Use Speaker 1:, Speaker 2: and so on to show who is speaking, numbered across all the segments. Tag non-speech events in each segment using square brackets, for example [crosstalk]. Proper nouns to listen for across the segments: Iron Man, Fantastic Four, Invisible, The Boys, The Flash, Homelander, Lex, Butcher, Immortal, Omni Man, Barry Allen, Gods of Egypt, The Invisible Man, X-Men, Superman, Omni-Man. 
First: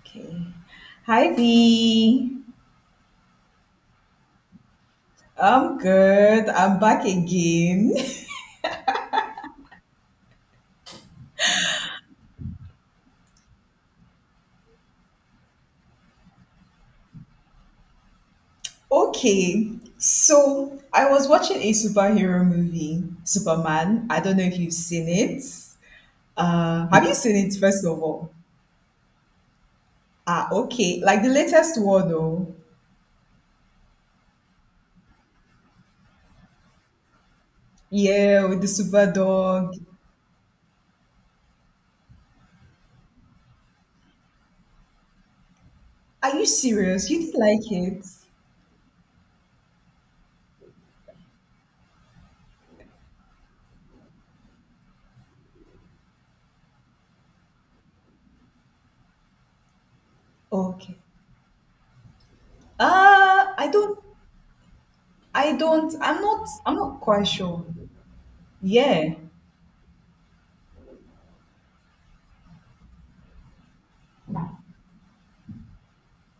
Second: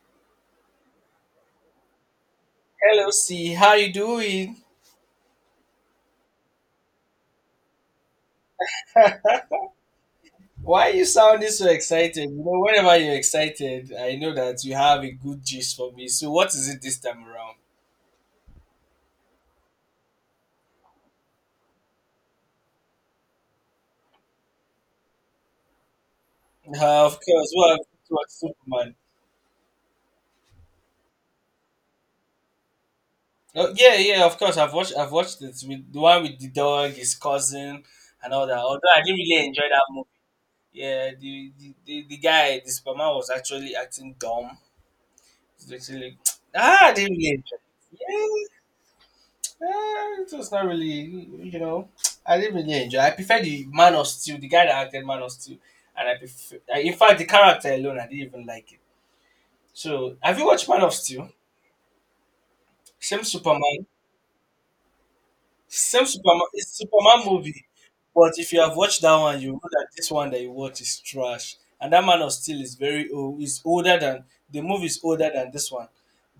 Speaker 1: Okay. Hi V.
Speaker 2: Hello, C. How you doing?
Speaker 1: I'm good. I'm back again. [laughs]
Speaker 2: [laughs] Why are you sounding so excited? You know, whenever you're excited, I know that you have a good gist for me. So, what is it this time around?
Speaker 1: Okay. So I was watching a superhero movie, Superman. I don't know if you've seen it. Have you
Speaker 2: Of
Speaker 1: seen
Speaker 2: course,
Speaker 1: it
Speaker 2: well, I've
Speaker 1: first of all?
Speaker 2: watched Superman.
Speaker 1: Ah, okay. Like the latest one though.
Speaker 2: Oh, yeah, yeah, of course. I've watched it with the one with the dog, his cousin, and
Speaker 1: Yeah,
Speaker 2: all that.
Speaker 1: with the
Speaker 2: Although I
Speaker 1: super
Speaker 2: didn't really enjoy
Speaker 1: dog.
Speaker 2: that movie. Yeah, the guy, the Superman, was actually acting dumb. It's Actually,
Speaker 1: Are you
Speaker 2: [tsk] I
Speaker 1: serious?
Speaker 2: didn't
Speaker 1: You
Speaker 2: really
Speaker 1: didn't
Speaker 2: enjoy
Speaker 1: like it?
Speaker 2: it. Yeah. It was not really, you know, I didn't really enjoy. I prefer the Man of Steel, the guy that acted Man of Steel, and I prefer. In fact, the character alone, I didn't even like it. So, have you watched Man of
Speaker 1: Okay.
Speaker 2: Steel? Same
Speaker 1: Uh I
Speaker 2: Superman.
Speaker 1: don't I don't
Speaker 2: Same Superman, it's
Speaker 1: I'm not quite
Speaker 2: Superman movie,
Speaker 1: sure.
Speaker 2: but if you have watched
Speaker 1: Yeah.
Speaker 2: that one, you know that this one that you watch is trash. And that Man of Steel is very old. Is older than the movie is older than this one,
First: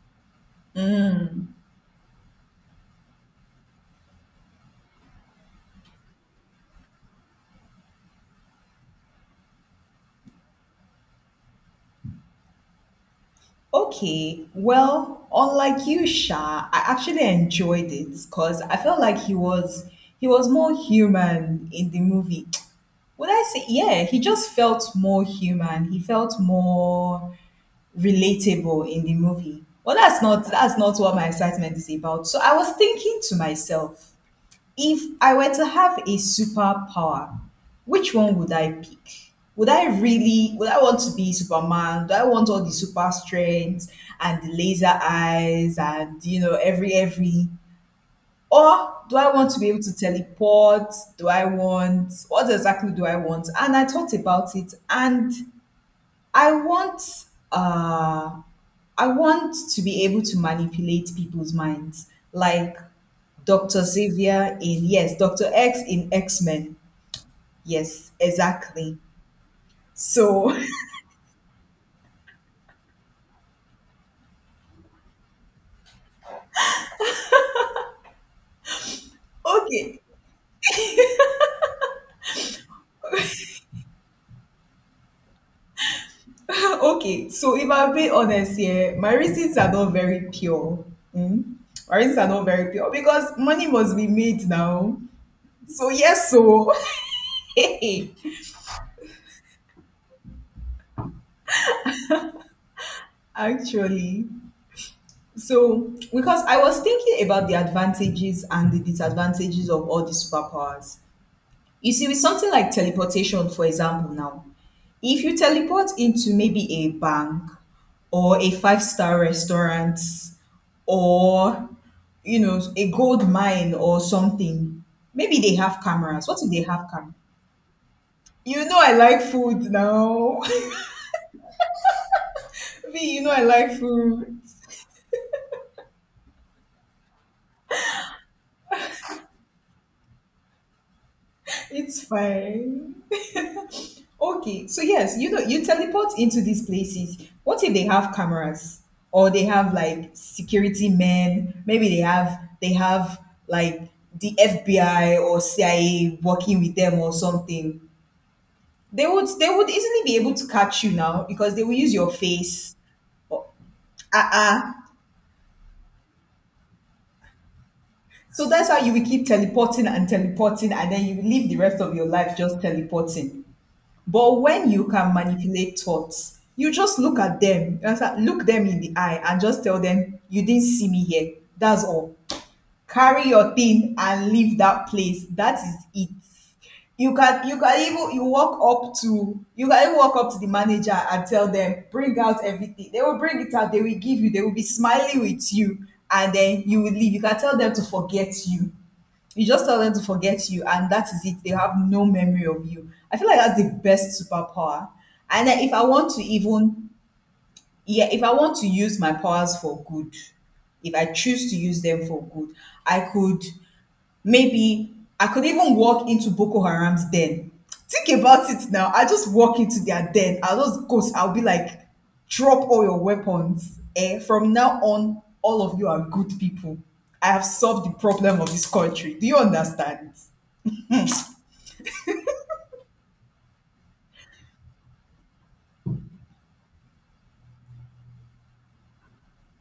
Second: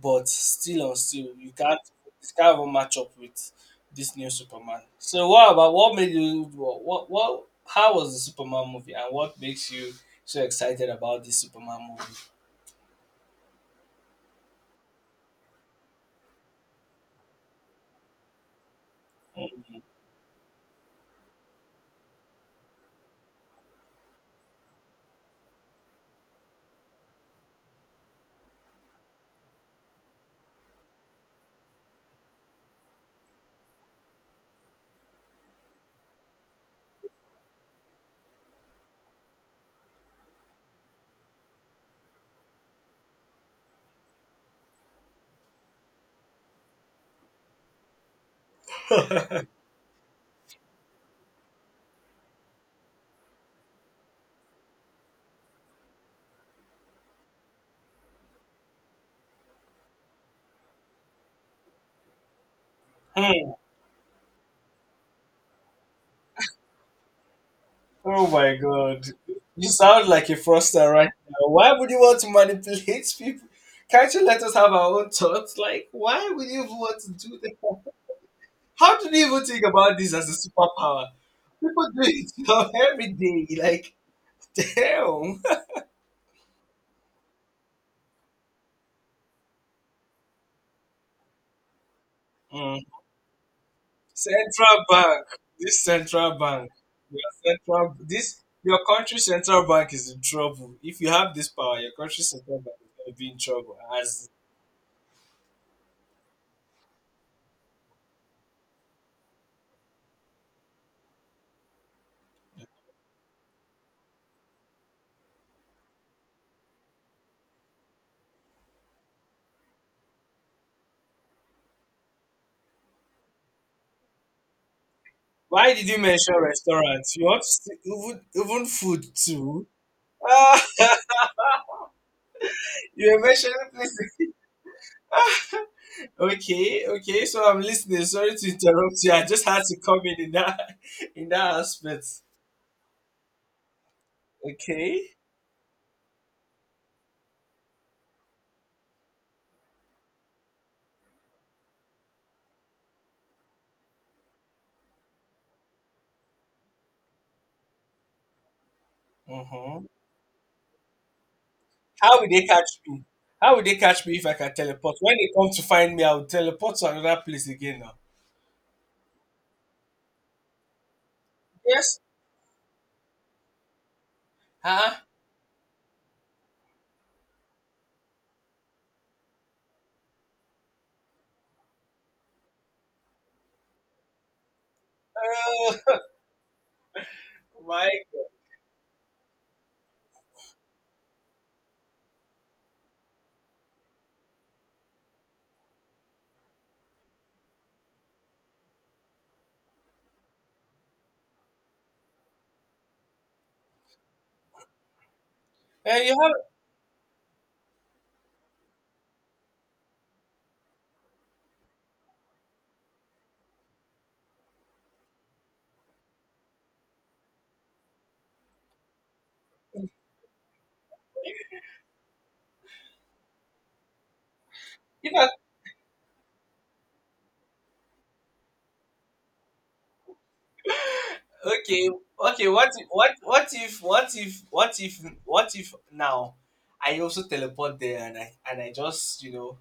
Speaker 2: but still on still you can't it can't even match up with this new Superman. So, what made you what how was the Superman movie, and what makes you so excited about this Superman movie?
Speaker 1: Okay, well, unlike you, Sha, I actually enjoyed it because I felt like he was more human in the movie. [tsk] Would I say yeah, he just felt more human. He felt more relatable in the movie. Well that's not what my excitement is about. So I was thinking to myself, if I were to have a superpower, which one would I pick? Would I really, would I want to be Superman? Do I want all the super strength and the laser eyes and, you know, every? Or do I want to be able to teleport? Do I want, what exactly do I want? And I thought about it and I want, uh, I want to be able to manipulate people's minds. Like
Speaker 2: Hmm.
Speaker 1: Dr. Xavier in, yes, Dr. X in X-Men. Yes,
Speaker 2: Oh my
Speaker 1: exactly.
Speaker 2: god. You sound like a
Speaker 1: So,
Speaker 2: froster right now. Why would you want to manipulate people? Can't you let us have our own thoughts? Like, why would you even want to do that? How do you even
Speaker 1: [laughs]
Speaker 2: think about
Speaker 1: okay,
Speaker 2: this as a superpower? People do it [laughs] you every day. Like, damn.
Speaker 1: [laughs] okay. So, if I'm being honest here, my reasons are not very pure. Mm? My reasons are not very
Speaker 2: Mm.
Speaker 1: pure because money must be made
Speaker 2: Central
Speaker 1: now.
Speaker 2: bank. This
Speaker 1: So, yes,
Speaker 2: central bank.
Speaker 1: so,
Speaker 2: Your
Speaker 1: [laughs]
Speaker 2: central
Speaker 1: hey,
Speaker 2: this your country's central bank is in trouble. If you have this power, your country's central bank is gonna be in trouble
Speaker 1: actually.
Speaker 2: as
Speaker 1: So, because I was thinking about the advantages and the disadvantages of all these superpowers. You see, with something like teleportation, for example, now, if you teleport into maybe a bank or a five-star restaurant or, you know, a gold mine or something, maybe they
Speaker 2: Why
Speaker 1: have
Speaker 2: did you
Speaker 1: cameras.
Speaker 2: mention
Speaker 1: What if they have cameras?
Speaker 2: restaurants? You want to see even
Speaker 1: You
Speaker 2: even
Speaker 1: know, I
Speaker 2: food
Speaker 1: like food
Speaker 2: too?
Speaker 1: now.
Speaker 2: Ah,
Speaker 1: [laughs]
Speaker 2: [laughs] you
Speaker 1: Me,
Speaker 2: were
Speaker 1: you know, I
Speaker 2: mentioning
Speaker 1: like
Speaker 2: places.
Speaker 1: food.
Speaker 2: [laughs] Okay, okay. So I'm listening. Sorry to interrupt you. I just had to come in that [laughs] in that
Speaker 1: It's
Speaker 2: aspect.
Speaker 1: fine. Okay, so yes,
Speaker 2: Okay.
Speaker 1: you know, you teleport into these places. What if they have cameras or they have like security men? Maybe they have like the FBI or CIA working with them or something. They would
Speaker 2: Mm-hmm.
Speaker 1: easily be able to catch you now because they will use your
Speaker 2: How will they
Speaker 1: face.
Speaker 2: catch me? How will they catch me if
Speaker 1: Ah
Speaker 2: I can
Speaker 1: ah.
Speaker 2: teleport? When they come to find me, I will teleport to another place again now.
Speaker 1: So that's how you will keep teleporting and teleporting, and then you will live the rest of
Speaker 2: Yes.
Speaker 1: your life just teleporting. But when you
Speaker 2: Huh?
Speaker 1: can manipulate thoughts, you just look at them, you understand? Look them in the eye and just tell them, you didn't see me here. That's all. Carry your thing and leave that place. That is
Speaker 2: Oh,
Speaker 1: it. You
Speaker 2: [laughs]
Speaker 1: can
Speaker 2: my.
Speaker 1: even you walk up to you can even walk up to the manager and tell them, bring out everything. They will bring it out, they will give you, they will be smiling with you, and then you will leave. You can tell them to forget you. You just tell them to forget you, and that is it. They have no memory of you. I feel like that's the best superpower. And then if I
Speaker 2: And
Speaker 1: want
Speaker 2: you
Speaker 1: to
Speaker 2: have.
Speaker 1: even, yeah, if I want to use my powers for good, if I choose to use them for good, I could maybe, I could even walk into Boko Haram's den. Think about it now. I just walk into their den. I'll just go, I'll be like, drop all your weapons. Eh? From now
Speaker 2: If
Speaker 1: on,
Speaker 2: I
Speaker 1: all of you are good people. I have solved the problem of this country. Do you understand?
Speaker 2: Okay, okay, what if, now I also teleport there, and I just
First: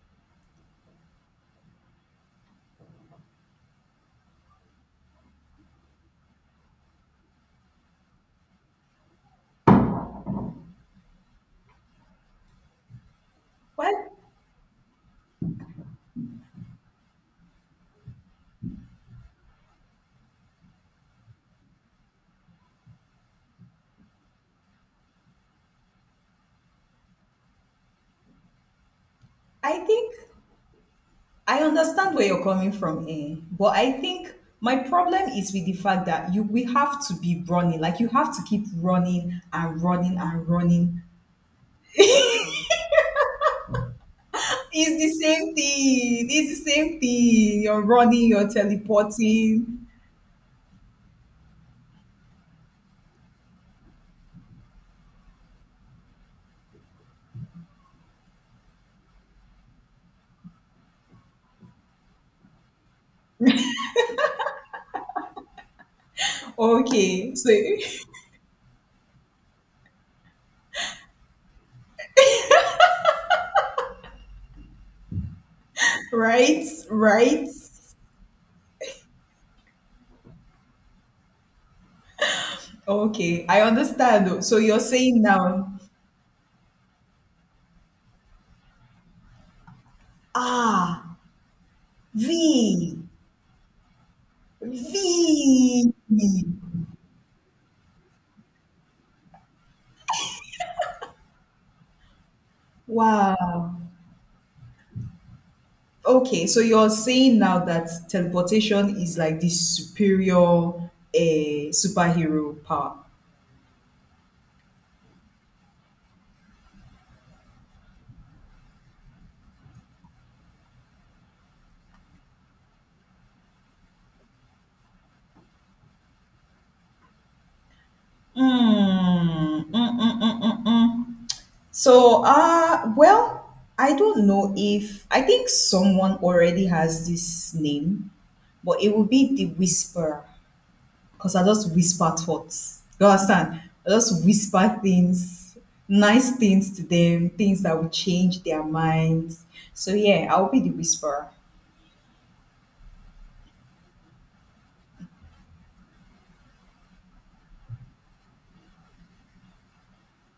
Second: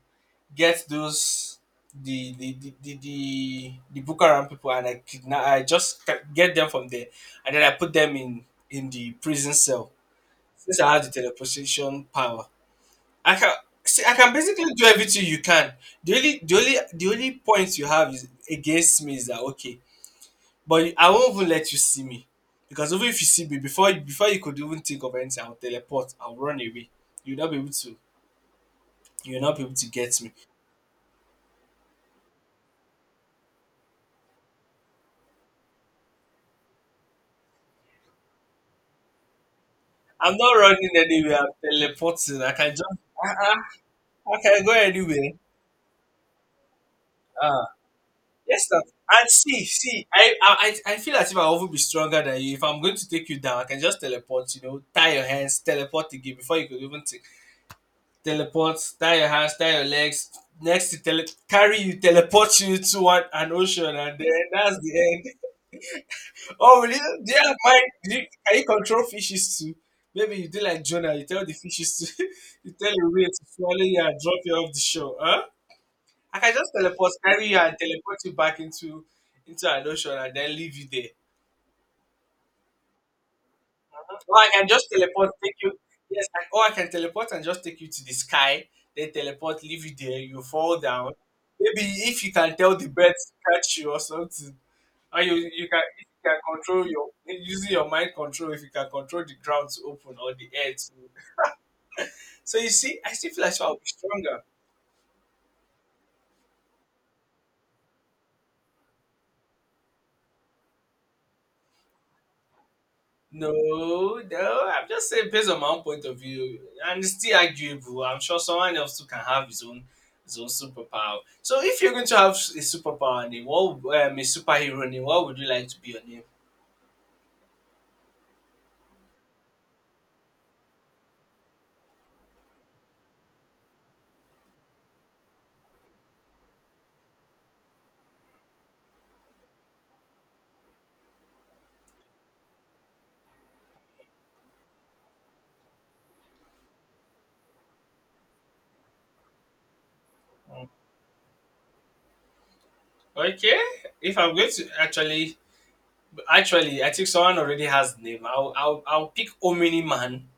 Speaker 2: get those the Bukaram people, and I get them from there, and then I put them in the prison cell. Since I have the teleportation power, I can see,
Speaker 1: Well,
Speaker 2: I can basically do everything you can. The only point you have is against me, is that, okay, but I won't even let you see me, because even if you see me, before you could even think of anything, I'll teleport. I'll run away. You'll not be able to. You'll not be able
Speaker 1: I
Speaker 2: to
Speaker 1: think
Speaker 2: get me.
Speaker 1: I understand where you're coming from, eh? But I think my problem is with the fact that you we have to be running, like you have to keep running and running
Speaker 2: I'm
Speaker 1: and
Speaker 2: not running
Speaker 1: running.
Speaker 2: anywhere. I'm
Speaker 1: [laughs]
Speaker 2: teleporting. I
Speaker 1: It's
Speaker 2: can just. Uh-uh, I can go
Speaker 1: the
Speaker 2: anywhere.
Speaker 1: same thing. It's the same thing.
Speaker 2: Ah,
Speaker 1: You're running, you're
Speaker 2: yes, sir. And see,
Speaker 1: teleporting.
Speaker 2: see, I feel as if I'll even be stronger than you. If I'm going to take you down, I can just teleport. You know, tie your hands, teleport again before you could even think. Teleports, tie your hands, tie your legs, next to tele- carry you, teleport you to an ocean, and then that's the end. [laughs] Oh, really? Do
Speaker 1: Okay,
Speaker 2: you
Speaker 1: so
Speaker 2: have mind?
Speaker 1: [laughs]
Speaker 2: Can you control fishes too? Maybe you do like Jonah, you tell the fishes to, [laughs] you tell your whale to swallow you and drop you off the shore. Huh? I can
Speaker 1: right,
Speaker 2: just teleport, carry
Speaker 1: right.
Speaker 2: you, and teleport you back into an ocean, and then leave you there.
Speaker 1: Okay, I
Speaker 2: Or
Speaker 1: understand.
Speaker 2: I
Speaker 1: So
Speaker 2: can
Speaker 1: you're
Speaker 2: just
Speaker 1: saying
Speaker 2: teleport, take you.
Speaker 1: now,
Speaker 2: Yes, or I can teleport and just take you to the sky. Then teleport, leave you there. You fall down.
Speaker 1: ah,
Speaker 2: Maybe if
Speaker 1: V,
Speaker 2: you can tell the birds to catch you or something, or you can
Speaker 1: V.
Speaker 2: if you can control your using your mind control. If you can control the ground to open or the air to, so you see, I still feel like I will
Speaker 1: Wow.
Speaker 2: be stronger.
Speaker 1: Okay, so you're saying now that teleportation is like the superior superhero power.
Speaker 2: No, no, I'm just saying based on my own point of view, and it's still arguable. I'm sure someone else too can have his own superpower. So if you're going to have a superpower name, a superhero name, what would you like to be your name?
Speaker 1: Mm. So, well, I don't know if I think someone already has this name, but it will be the whisperer because I just whisper thoughts. You understand? I just whisper things, nice things to them, things that will change their minds. So, yeah, I'll be the whisperer.
Speaker 2: Okay, if I'm going to actually, I think someone already has the name. I'll pick Omni Man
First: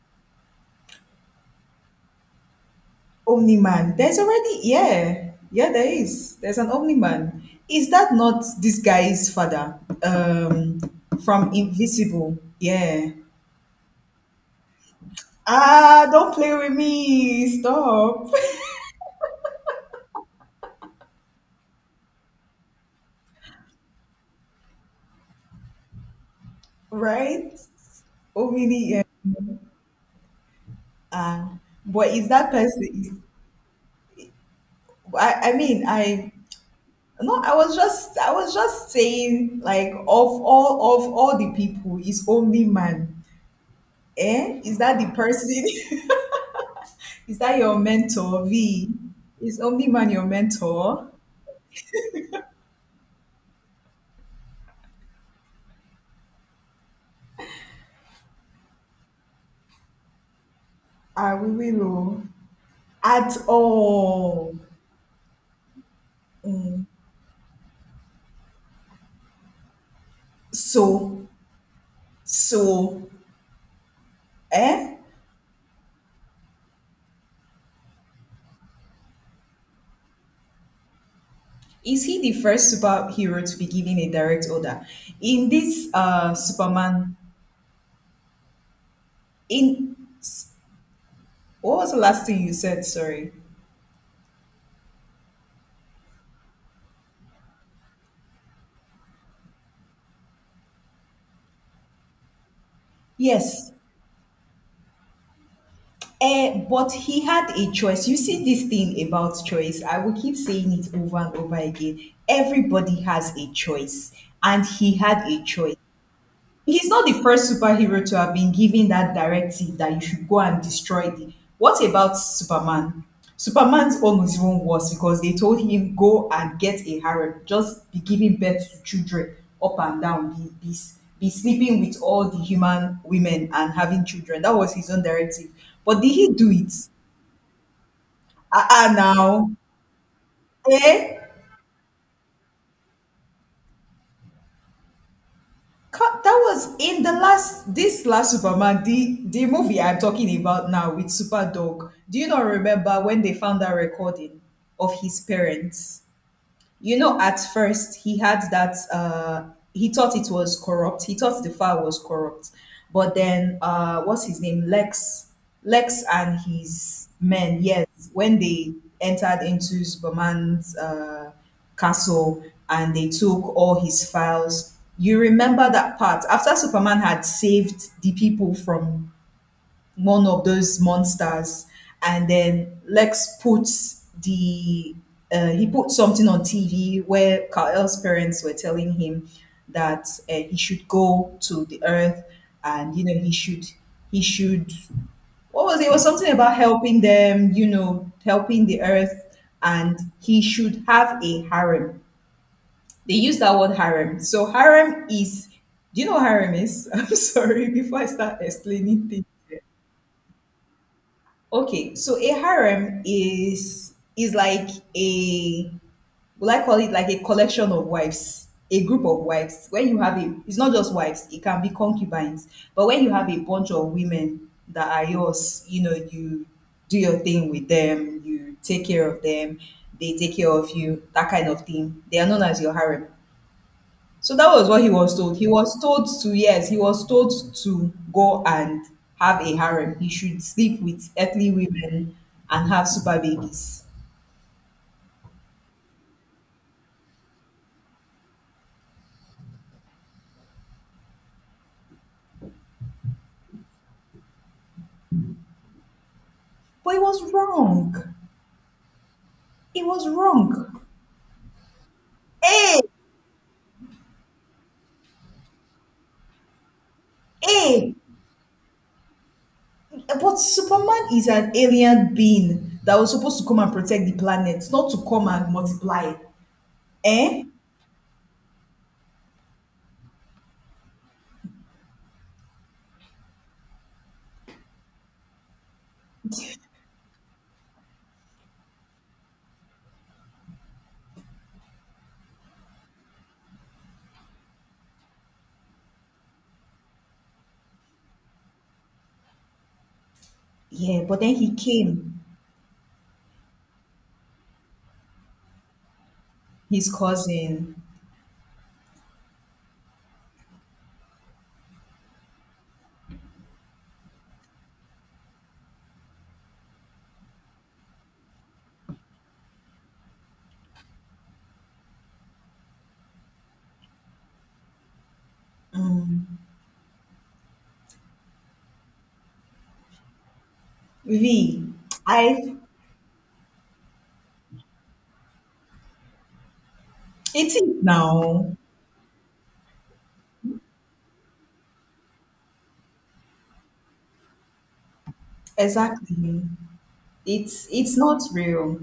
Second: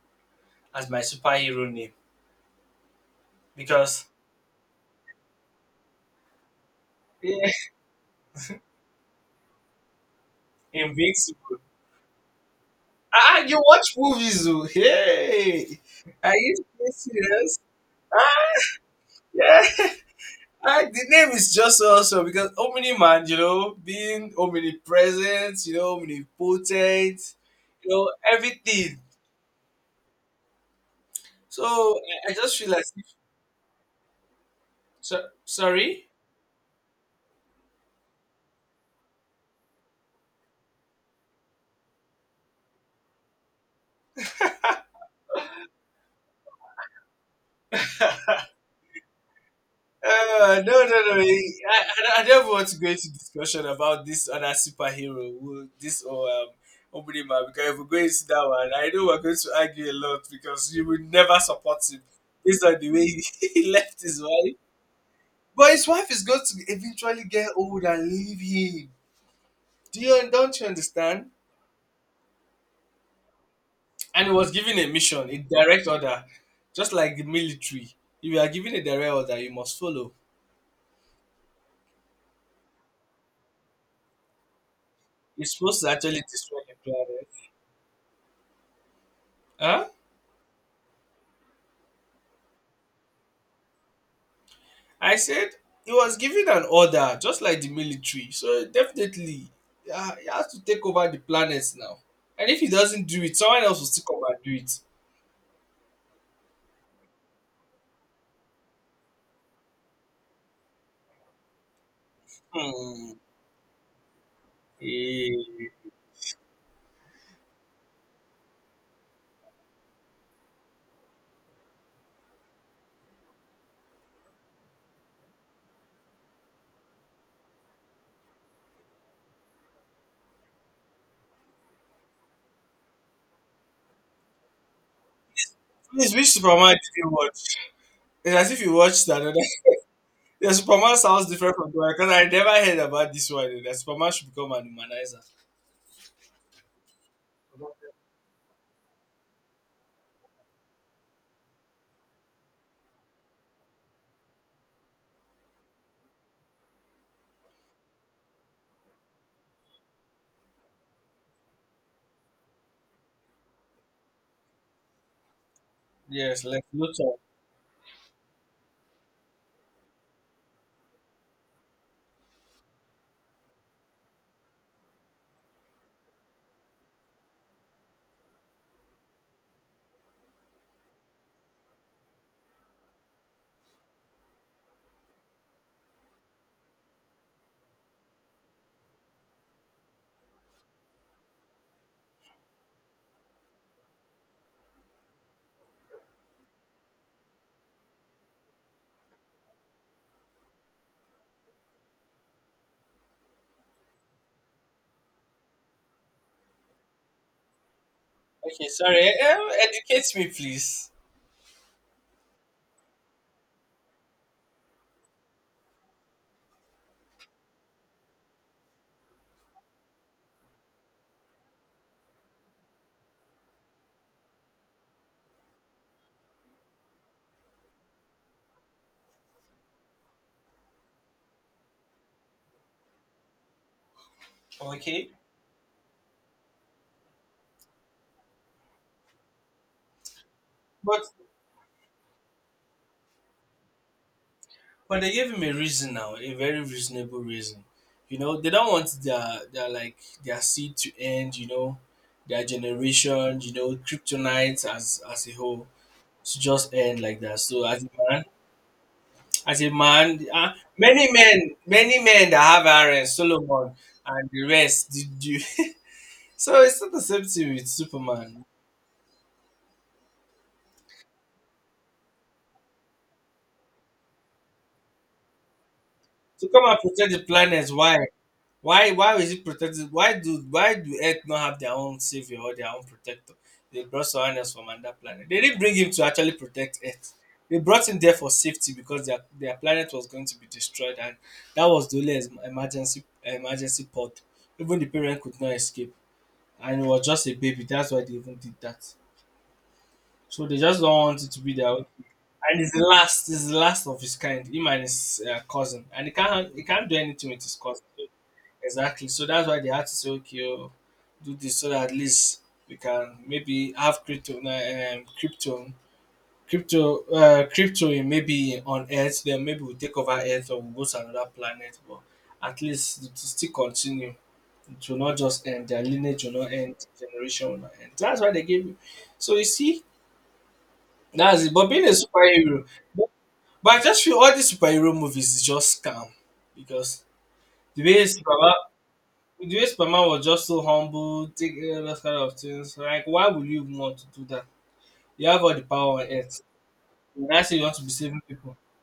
Speaker 2: as my superhero name,
Speaker 1: Omni man.
Speaker 2: because
Speaker 1: There's already yeah. Yeah, there is. There's an Omni man.
Speaker 2: yeah,
Speaker 1: Is that not this guy's father?
Speaker 2: [laughs]
Speaker 1: From
Speaker 2: invincible.
Speaker 1: Invisible. Yeah.
Speaker 2: You watch movies, oh. Hey?
Speaker 1: Ah, don't
Speaker 2: Are
Speaker 1: play
Speaker 2: you
Speaker 1: with me.
Speaker 2: serious? Ah,
Speaker 1: Stop. [laughs]
Speaker 2: yeah. Like, the name is just so awesome because Omni Man, being omnipresent, omnipotent,
Speaker 1: Right? Omni
Speaker 2: everything.
Speaker 1: yeah. Ah.
Speaker 2: So
Speaker 1: But is
Speaker 2: I
Speaker 1: that
Speaker 2: just feel like,
Speaker 1: person
Speaker 2: so,
Speaker 1: I mean
Speaker 2: sorry?
Speaker 1: I no, I was just saying like of all the people is Omni man. Eh? Is that the person? [laughs] Is that your mentor, V? Is Omni-Man your
Speaker 2: No, no,
Speaker 1: mentor?
Speaker 2: no. I don't want to go into discussion about this other superhero, who, this or Omni Man, because if we go into that one, I know we're going to argue a lot because you will
Speaker 1: I
Speaker 2: never support
Speaker 1: will
Speaker 2: him
Speaker 1: oh,
Speaker 2: based on the way
Speaker 1: at
Speaker 2: he [laughs] left his wife.
Speaker 1: all.
Speaker 2: But his wife is going to
Speaker 1: Mm.
Speaker 2: eventually get old and leave him. Do you don't you
Speaker 1: So,
Speaker 2: understand?
Speaker 1: so,
Speaker 2: And he was given a
Speaker 1: eh?
Speaker 2: mission, a direct order, just like the military. If you are given a direct order, you must follow.
Speaker 1: Is he the first superhero to be given a direct order?
Speaker 2: You're
Speaker 1: In
Speaker 2: supposed
Speaker 1: this
Speaker 2: to actually destroy the
Speaker 1: Superman,
Speaker 2: planet. Huh?
Speaker 1: in what was the last thing you said? Sorry.
Speaker 2: I said he was given an order, just like the military. So definitely, yeah, he has to take over the planet now. And if he doesn't do it, someone
Speaker 1: Yes.
Speaker 2: else will still come and do it.
Speaker 1: Eh, but he had a choice. You see this thing about choice. I will keep saying it over and over again. Everybody
Speaker 2: Hmm.
Speaker 1: has a choice, and he had
Speaker 2: Eh.
Speaker 1: a choice. He's not the first superhero to have been given that directive that you should go and destroy the. What about Superman? Superman's own was even worse because they told him go and get a harem, just be giving birth to children up and down, be sleeping with all the human women and having children. That was his own directive. But did
Speaker 2: Please,
Speaker 1: he
Speaker 2: which
Speaker 1: do it?
Speaker 2: Superman did you watch? It's as if
Speaker 1: Ah,
Speaker 2: you watched another.
Speaker 1: now,
Speaker 2: The Superman
Speaker 1: eh?
Speaker 2: sounds different from Superman because I never heard about this one. That Superman should become an humanizer.
Speaker 1: That was in the last, this last Superman, the movie I'm talking about now with Superdog. Do you not remember when they found that recording of his parents? You know, at first he had that he thought it was corrupt. He thought the file was corrupt. But then what's his name? Lex and
Speaker 2: Yes, like
Speaker 1: his
Speaker 2: Luthor.
Speaker 1: men, yes, when they entered into Superman's castle and they took all his files. You remember that part after Superman had saved the people from one of those monsters, and then Lex puts the he put something on TV where Kal-El's parents were telling him that he should go to the Earth, and you know he should what was it? It was something about helping them, you know, helping the Earth, and he should have a harem. They use that word harem. So harem is. Do you know what harem is? [laughs] I'm sorry before I start
Speaker 2: Okay, sorry.
Speaker 1: explaining things.
Speaker 2: Educate me, please.
Speaker 1: Okay, so a harem is like a will I call it like a collection of wives, a group of wives. When you have a, it's not just wives; it can be concubines. But when you have a bunch of women that are yours, you know, you do your thing with them, you take care of them, they take care of you, that kind of thing. They are known as your harem. So that was what he
Speaker 2: Okay,
Speaker 1: was told. He was told to, yes, he was told to go and have a harem. He should sleep
Speaker 2: but
Speaker 1: with earthly women and have super babies.
Speaker 2: but they gave him a reason now, a very reasonable reason. You know, they don't want their seed to end. You know, their generation. You know, kryptonite as a whole to just
Speaker 1: But he
Speaker 2: end like
Speaker 1: was
Speaker 2: that. So as a
Speaker 1: wrong.
Speaker 2: man, as a
Speaker 1: He was
Speaker 2: man, uh,
Speaker 1: wrong.
Speaker 2: many men, that have
Speaker 1: Hey,
Speaker 2: Aaron, Solomon, and the rest did you. [laughs] So it's not the same thing with
Speaker 1: hey,
Speaker 2: Superman.
Speaker 1: but Superman is an alien being that was supposed to come and protect the planet, not to come and multiply.
Speaker 2: To come and protect the
Speaker 1: Eh?
Speaker 2: planet, why? Why? Why is it protected? Why do Earth not have their own savior or their own protector? They brought someone else from another planet. They didn't bring him to actually protect Earth. They brought him there for safety because their planet was going to be destroyed, and that was the only emergency pod. Even the parent could not escape. And it was just a baby. That's why they even did that. So they just don't
Speaker 1: Yeah, but
Speaker 2: want it
Speaker 1: then
Speaker 2: to be
Speaker 1: he
Speaker 2: their own.
Speaker 1: came,
Speaker 2: And it's the last of his kind. Him and his cousin, and he can't
Speaker 1: his
Speaker 2: do anything with his
Speaker 1: cousin,
Speaker 2: cousin. Exactly. So that's why they had to say, okay, do this so that at least we can maybe have crypto in maybe on Earth. Then maybe we'll take over Earth or we'll go to another planet. But at least it will still continue to not just end. Their lineage
Speaker 1: mm,
Speaker 2: will not end. Generation will not end. That's why they gave you. So you see, that's it.
Speaker 1: V.
Speaker 2: But being a
Speaker 1: I,
Speaker 2: superhero, but, but I just feel all these superhero movies is just scam, because
Speaker 1: It's it
Speaker 2: the
Speaker 1: is
Speaker 2: way superman
Speaker 1: now.
Speaker 2: the way Superman was just so humble. Take those kind of things. Like, why would you even want to do that? You have all the power on Earth,
Speaker 1: Exactly.
Speaker 2: and I say, you want to be
Speaker 1: It's
Speaker 2: saving
Speaker 1: not
Speaker 2: people.
Speaker 1: real.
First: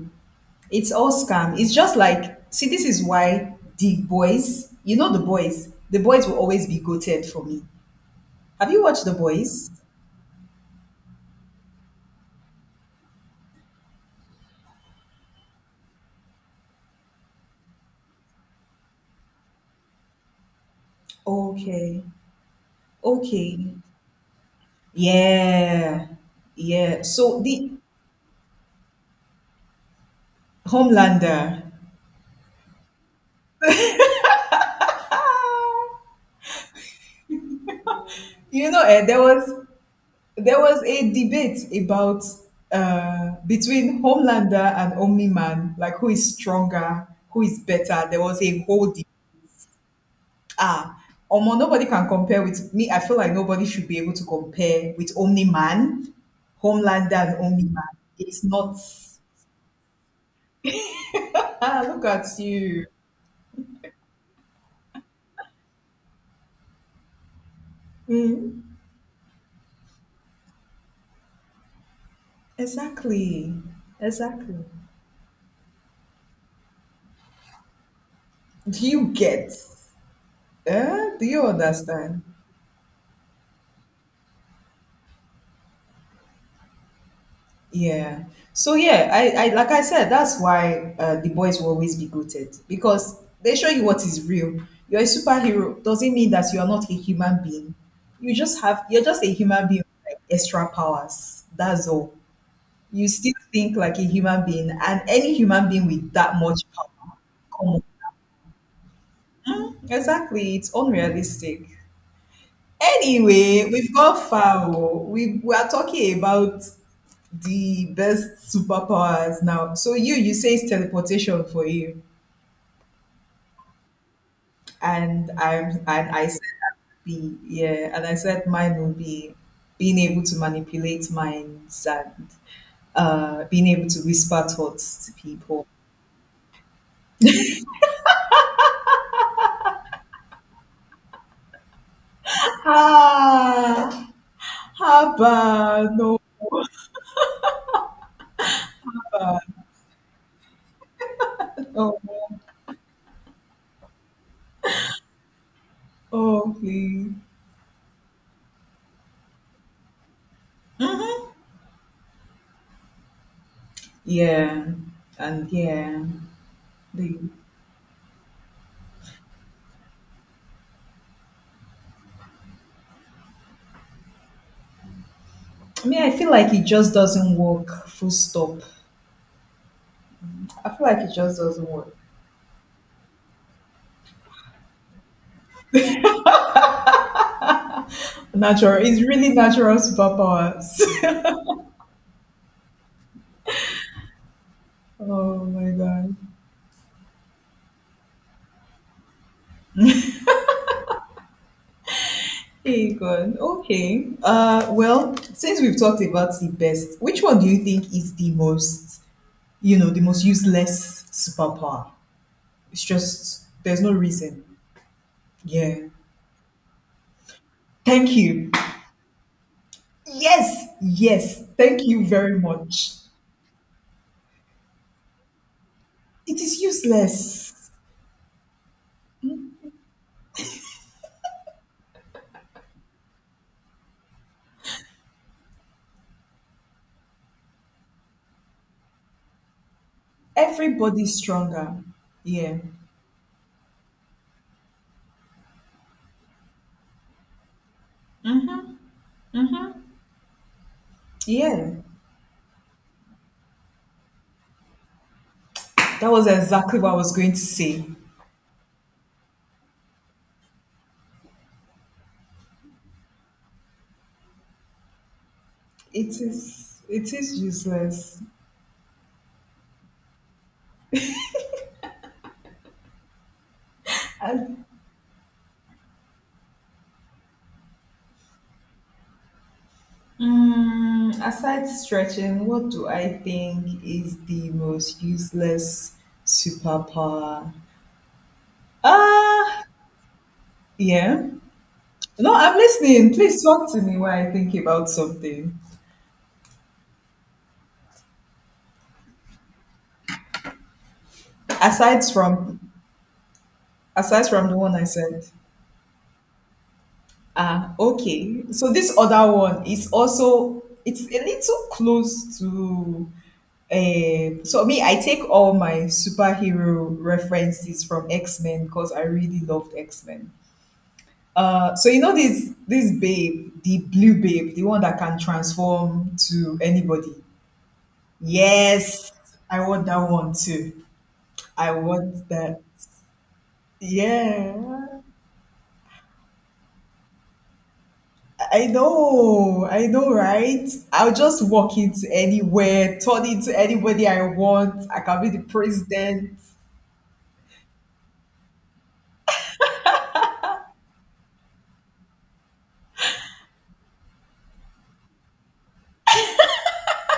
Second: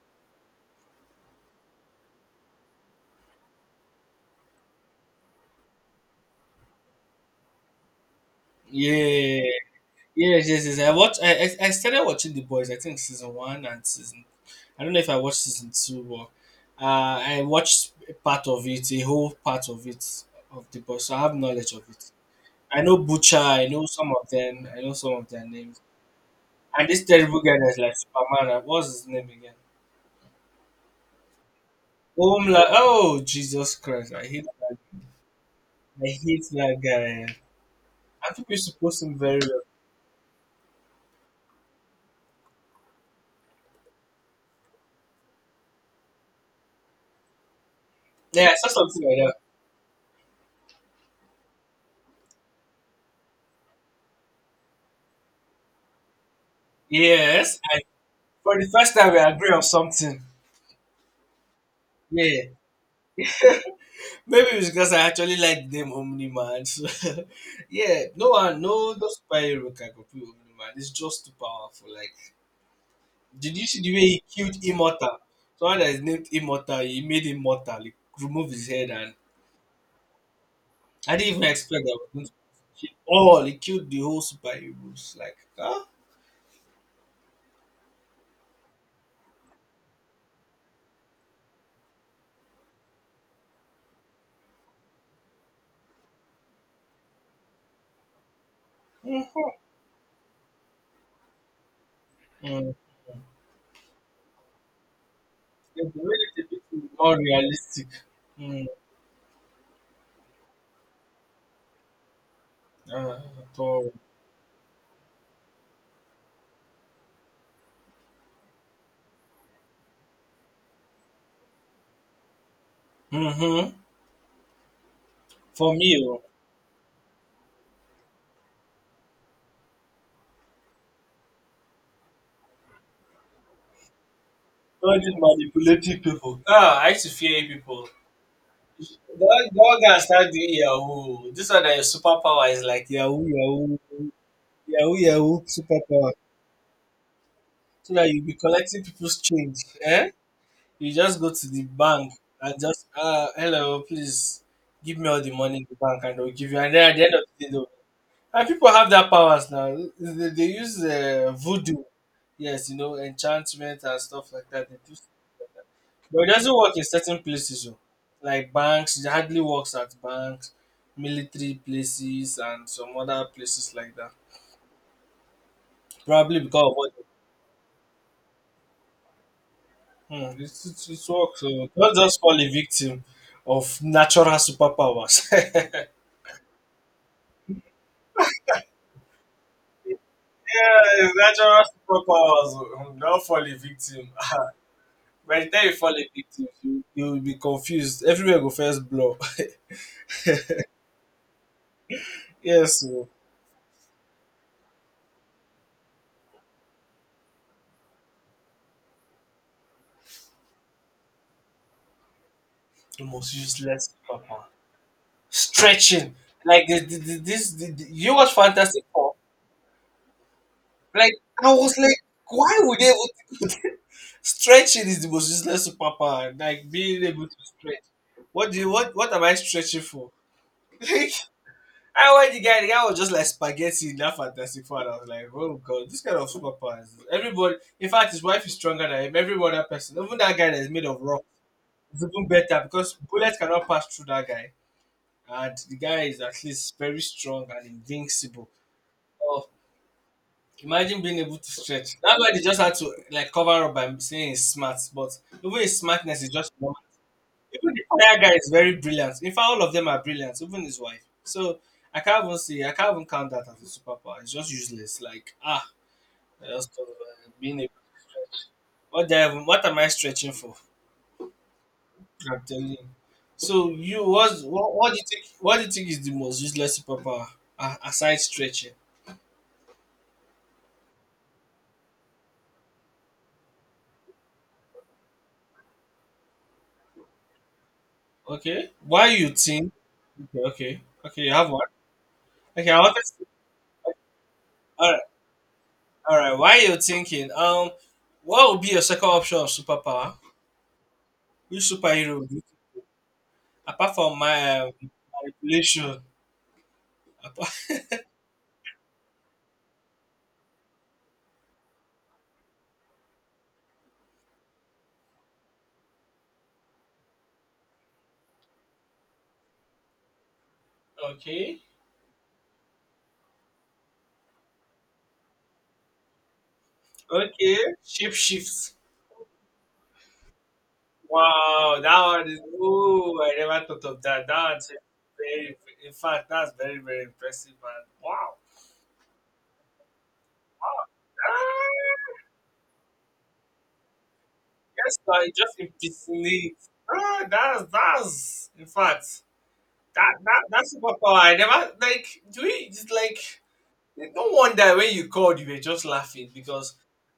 Speaker 1: It's all scam. It's just like see, this is why the boys, you know the boys will always be goated for me. Have you watched the
Speaker 2: Yeah.
Speaker 1: boys?
Speaker 2: Yes, yes, yes. I watched. I started watching The Boys. I think season one and season. I don't know if I watched season two, but I watched a part of it, a whole part of it of The Boys. So I have knowledge of
Speaker 1: Okay.
Speaker 2: it. I know Butcher. I
Speaker 1: Okay.
Speaker 2: know some of them. I know some of their names.
Speaker 1: Yeah.
Speaker 2: And
Speaker 1: Yeah.
Speaker 2: this
Speaker 1: So
Speaker 2: terrible guy
Speaker 1: the
Speaker 2: that's like Superman. What's his name again?
Speaker 1: Homelander.
Speaker 2: Omla. Oh Jesus Christ! I hate that.
Speaker 1: Ah!
Speaker 2: I hate that guy. Eh. I think we
Speaker 1: You know,
Speaker 2: supposed
Speaker 1: eh,
Speaker 2: him
Speaker 1: there
Speaker 2: very
Speaker 1: was
Speaker 2: well.
Speaker 1: there was a debate about between Homelander and Omni Man, like who is stronger, who is better. There was
Speaker 2: Yeah, I
Speaker 1: a
Speaker 2: saw
Speaker 1: whole
Speaker 2: something
Speaker 1: debate.
Speaker 2: like that.
Speaker 1: Ah, omo, nobody can compare with me. I feel like nobody should be able to compare with Omni Man. Homelander and
Speaker 2: Yes,
Speaker 1: Omni Man, it's
Speaker 2: for the
Speaker 1: not
Speaker 2: first time we agree on something.
Speaker 1: ah, look at
Speaker 2: Yeah.
Speaker 1: you.
Speaker 2: Maybe it's because I actually like the name Omni Man. [laughs] So, yeah, no one,
Speaker 1: Mm,
Speaker 2: no, no superhero can copy Omni Man. It's just too powerful. Like,
Speaker 1: exactly,
Speaker 2: did you see the way he killed
Speaker 1: exactly.
Speaker 2: Immortal? Someone that is named Immortal, he made him mortal. He removed his
Speaker 1: Do
Speaker 2: head,
Speaker 1: you
Speaker 2: and
Speaker 1: get eh?
Speaker 2: I
Speaker 1: Do
Speaker 2: didn't
Speaker 1: you
Speaker 2: even expect that. It
Speaker 1: understand?
Speaker 2: was going to— all he killed the whole superheroes. Like, huh?
Speaker 1: Yeah. So yeah, I like I said, that's why the boys will always be goated because they show you what is real. You're a superhero. Doesn't mean that you are not a human being. You're just a
Speaker 2: Mhm.
Speaker 1: human being with like extra powers. That's all.
Speaker 2: Mm.
Speaker 1: You still think like a human being, and any human
Speaker 2: Yeah,
Speaker 1: being
Speaker 2: the
Speaker 1: with
Speaker 2: way
Speaker 1: that
Speaker 2: they
Speaker 1: much
Speaker 2: depict it is
Speaker 1: power.
Speaker 2: not
Speaker 1: Come on.
Speaker 2: realistic. Mm.
Speaker 1: Mm, exactly. It's unrealistic.
Speaker 2: At
Speaker 1: Anyway,
Speaker 2: all.
Speaker 1: we've gone far. Oh. We are talking about the best superpowers now. So you say it's teleportation for you,
Speaker 2: Mhm.
Speaker 1: and I'm
Speaker 2: For me,
Speaker 1: and
Speaker 2: oh.
Speaker 1: I said be yeah, and I said mine will be being able to manipulate minds and being able to whisper
Speaker 2: All
Speaker 1: thoughts to
Speaker 2: these
Speaker 1: people.
Speaker 2: manipulative people. Ah, I used to fear people. Do one, don't go start doing Yahoo. This one that your superpower is like Yahoo, Yahoo,
Speaker 1: Ah,
Speaker 2: Yahoo,
Speaker 1: haba,
Speaker 2: Yahoo, superpower.
Speaker 1: no,
Speaker 2: So that you be collecting people's change. Eh? You just go to the
Speaker 1: oh,
Speaker 2: bank and just, hello, please give me all the money in the bank and they'll give
Speaker 1: oh,
Speaker 2: you. And then at the
Speaker 1: please,
Speaker 2: end of the day, they'll- and people have that powers now. They use voodoo. Yes, you know, enchantment and stuff like
Speaker 1: yeah,
Speaker 2: that. They do—
Speaker 1: and yeah,
Speaker 2: but it doesn't work in
Speaker 1: the.
Speaker 2: certain places, though. Like banks. It hardly works at banks, military places, and some other places like that.
Speaker 1: I mean, I feel
Speaker 2: Probably
Speaker 1: like
Speaker 2: because
Speaker 1: it
Speaker 2: of
Speaker 1: just
Speaker 2: what—
Speaker 1: doesn't work. Full stop.
Speaker 2: it,
Speaker 1: I feel
Speaker 2: it,
Speaker 1: like
Speaker 2: it
Speaker 1: it just
Speaker 2: works.
Speaker 1: doesn't
Speaker 2: So
Speaker 1: work.
Speaker 2: don't just fall a victim of natural superpowers. [laughs] Yeah,
Speaker 1: Natural. It's really natural superpowers.
Speaker 2: it's natural superpowers. Oh. Don't fall a victim.
Speaker 1: [laughs]
Speaker 2: [laughs] By
Speaker 1: Oh
Speaker 2: the time
Speaker 1: my
Speaker 2: you fall a
Speaker 1: god.
Speaker 2: victim, you will be confused. Everywhere go first blow. [laughs] Yes,
Speaker 1: Hey
Speaker 2: so
Speaker 1: God. Okay. Since we've talked about the best, which one do you think is the most, the most useless superpower? It's
Speaker 2: the most
Speaker 1: just there's
Speaker 2: useless
Speaker 1: no reason.
Speaker 2: superpower.
Speaker 1: Yeah.
Speaker 2: Stretching. Like
Speaker 1: Thank
Speaker 2: you watch
Speaker 1: you.
Speaker 2: Fantastic Four.
Speaker 1: Yes,
Speaker 2: Like
Speaker 1: yes.
Speaker 2: I was
Speaker 1: Thank
Speaker 2: like,
Speaker 1: you very
Speaker 2: why would they
Speaker 1: much.
Speaker 2: would [laughs] stretching is the most useless superpower.
Speaker 1: It is
Speaker 2: Like being able to
Speaker 1: useless.
Speaker 2: stretch. What do you what am I stretching for? [laughs] Like I watched the guy. The guy was just like spaghetti in that Fantastic Four. And I was like, oh god, this kind of superpowers. Everybody, in fact, his wife is stronger than him. Every other person, even that guy that is made of
Speaker 1: Everybody's
Speaker 2: rock,
Speaker 1: stronger.
Speaker 2: is even
Speaker 1: Yeah.
Speaker 2: better because bullets cannot pass through that guy and the guy is at least very strong and invincible. Oh, imagine being able to
Speaker 1: Yeah.
Speaker 2: stretch. That's why they just had to like cover up by saying it's smart. But even his
Speaker 1: That
Speaker 2: smartness
Speaker 1: was
Speaker 2: is just normal.
Speaker 1: exactly what I was going to
Speaker 2: Even the
Speaker 1: say.
Speaker 2: fire guy is very brilliant. In fact, all of them are brilliant. Even his wife. So I can't even see. I can't even count that as a superpower. It's just useless. Like ah,
Speaker 1: It
Speaker 2: I just
Speaker 1: is
Speaker 2: thought of,
Speaker 1: it is
Speaker 2: being able.
Speaker 1: useless.
Speaker 2: What the hell- what am I stretching for? I'm telling you. So you was
Speaker 1: And,
Speaker 2: what? What do you think? What do you think is the most useless superpower aside stretching?
Speaker 1: Aside stretching, what do I think is the most useless superpower?
Speaker 2: Okay. Why you
Speaker 1: Ah,
Speaker 2: think? Okay. Okay. Okay.
Speaker 1: yeah.
Speaker 2: You have one.
Speaker 1: No, I'm
Speaker 2: Okay. I wanted—
Speaker 1: listening. Please talk to me while I think about
Speaker 2: all right,
Speaker 1: something.
Speaker 2: all right. While you're thinking, what would be your second option of superpower? Which
Speaker 1: Aside
Speaker 2: superhero, would you-
Speaker 1: from
Speaker 2: apart from
Speaker 1: Aside from the
Speaker 2: my
Speaker 1: one I said.
Speaker 2: manipulation? Apart-
Speaker 1: Okay. So this other one is also it's a little close to so me I take all my superhero references from X-Men because I really loved X-Men.
Speaker 2: [laughs] Okay,
Speaker 1: So you know this babe, the blue babe, the one that can transform to anybody.
Speaker 2: okay. Shape shift.
Speaker 1: Yes, I want that one too. I
Speaker 2: Wow, that
Speaker 1: want
Speaker 2: one is—
Speaker 1: that.
Speaker 2: oh, I never thought of that. That one's
Speaker 1: Yeah.
Speaker 2: very— in fact, that's very very impressive. And wow,
Speaker 1: I know, right?
Speaker 2: wow.
Speaker 1: I'll just walk
Speaker 2: Ah,
Speaker 1: into anywhere, turn into anybody I want.
Speaker 2: yes,
Speaker 1: I can be
Speaker 2: I
Speaker 1: the
Speaker 2: just
Speaker 1: president.
Speaker 2: impersonate. Ah, that's— in fact, that's superpower. I never like. Do we just like? No wonder when you called, you were just laughing because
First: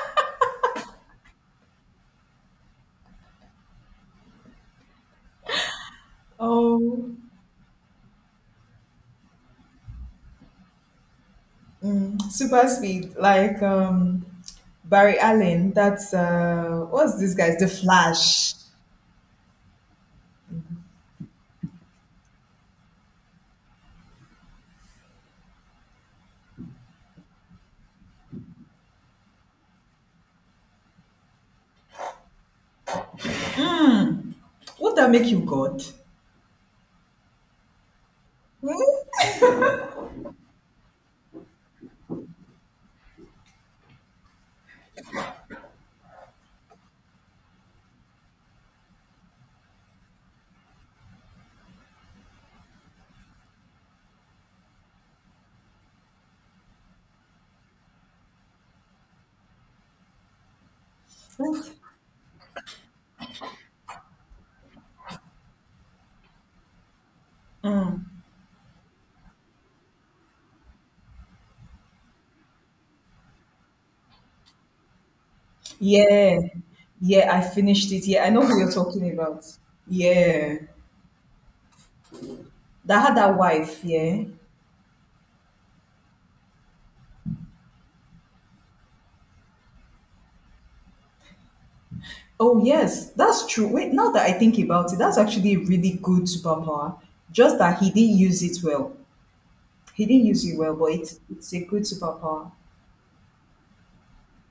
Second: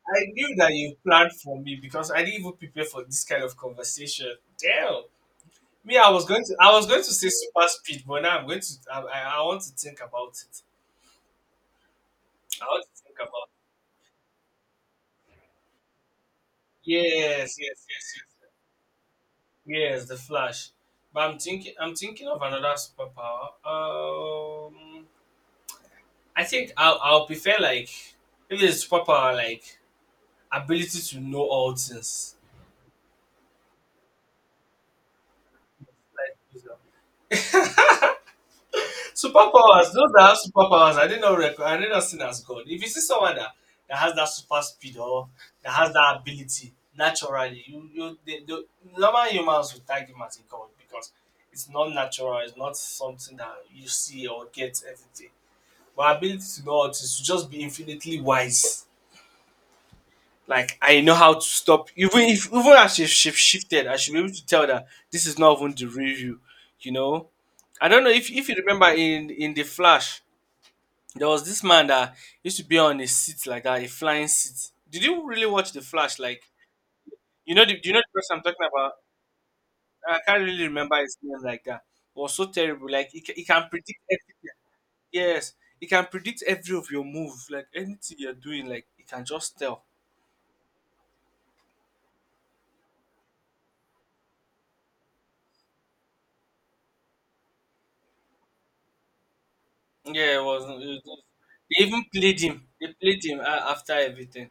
Speaker 2: I knew that you planned for me because I didn't even prepare for this kind of conversation. Damn. Me, I was going to
Speaker 1: Oh,
Speaker 2: say super speed, but now I'm going to, I want to think about it. I
Speaker 1: super
Speaker 2: want to
Speaker 1: speed.
Speaker 2: think about.
Speaker 1: Like Barry Allen. That's What's this guy's?
Speaker 2: Yes,
Speaker 1: The
Speaker 2: yes, yes,
Speaker 1: Flash.
Speaker 2: yes, yes. The Flash. But I'm thinking of another superpower. Um, I think I'll prefer like, if it's superpower, like ability to know all things.
Speaker 1: Would that make you God?
Speaker 2: Like, you know. [laughs]
Speaker 1: Hmm?
Speaker 2: Superpowers, those that have superpowers, I didn't rec- I did not see as God. If you see someone that, that has that super speed or that has that ability naturally, you they, the normal humans would tag him as a god because it's not natural, it's not something that you see or get everything. But ability to know how to is to just be infinitely wise. Like I know how to stop even if even as she shifted, I should be able to tell that this is not even the real you, you know. I don't know if you remember in the Flash there was this man that used to be on a seat like that, a flying seat. Did you really watch The Flash?
Speaker 1: Yeah,
Speaker 2: Like,
Speaker 1: yeah. I
Speaker 2: you know, the, do
Speaker 1: finished
Speaker 2: you know
Speaker 1: it.
Speaker 2: the
Speaker 1: Yeah, I
Speaker 2: person I'm
Speaker 1: know who
Speaker 2: talking
Speaker 1: you're
Speaker 2: about?
Speaker 1: talking about.
Speaker 2: I can't
Speaker 1: Yeah,
Speaker 2: really remember his name like that. It was so terrible.
Speaker 1: that
Speaker 2: Like,
Speaker 1: had
Speaker 2: he, ca-
Speaker 1: that
Speaker 2: he can
Speaker 1: wife.
Speaker 2: predict
Speaker 1: Yeah.
Speaker 2: everything. Yes, he can predict every of your move. Like, anything you're doing, like, he can just tell.
Speaker 1: Oh, yes, that's true. Wait, now that I think about it, that's actually a really good superpower. Just that he didn't use it well. He didn't
Speaker 2: Yeah,
Speaker 1: use
Speaker 2: it
Speaker 1: it
Speaker 2: was.
Speaker 1: well, but
Speaker 2: It
Speaker 1: it's,
Speaker 2: was—
Speaker 1: it's a good
Speaker 2: they even played
Speaker 1: superpower.
Speaker 2: him. They played him a- after everything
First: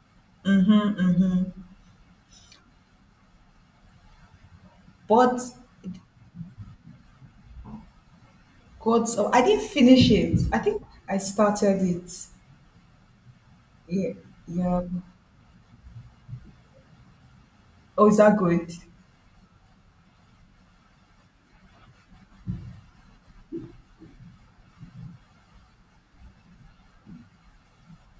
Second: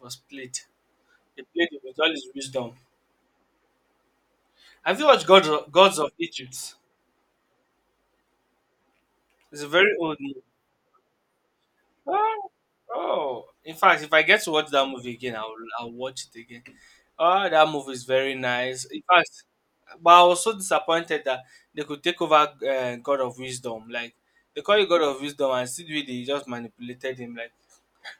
Speaker 2: was played.
Speaker 1: Mm-hmm,
Speaker 2: They
Speaker 1: mm-hmm.
Speaker 2: played him with all his wisdom. Have you watched
Speaker 1: But
Speaker 2: God, Gods of Egypt?
Speaker 1: God, oh, I
Speaker 2: It's
Speaker 1: didn't
Speaker 2: a very
Speaker 1: finish
Speaker 2: old
Speaker 1: it.
Speaker 2: movie.
Speaker 1: I think I started it.
Speaker 2: Oh, oh. In fact,
Speaker 1: Yeah,
Speaker 2: if I get to watch
Speaker 1: yeah.
Speaker 2: that movie again, I'll— I'll watch it again. Oh, that movie is
Speaker 1: Oh, is
Speaker 2: very
Speaker 1: that good?
Speaker 2: nice. In fact, but I was so disappointed that they could take over God of Wisdom. Like they call you God of Wisdom, and still really just manipulated him. Like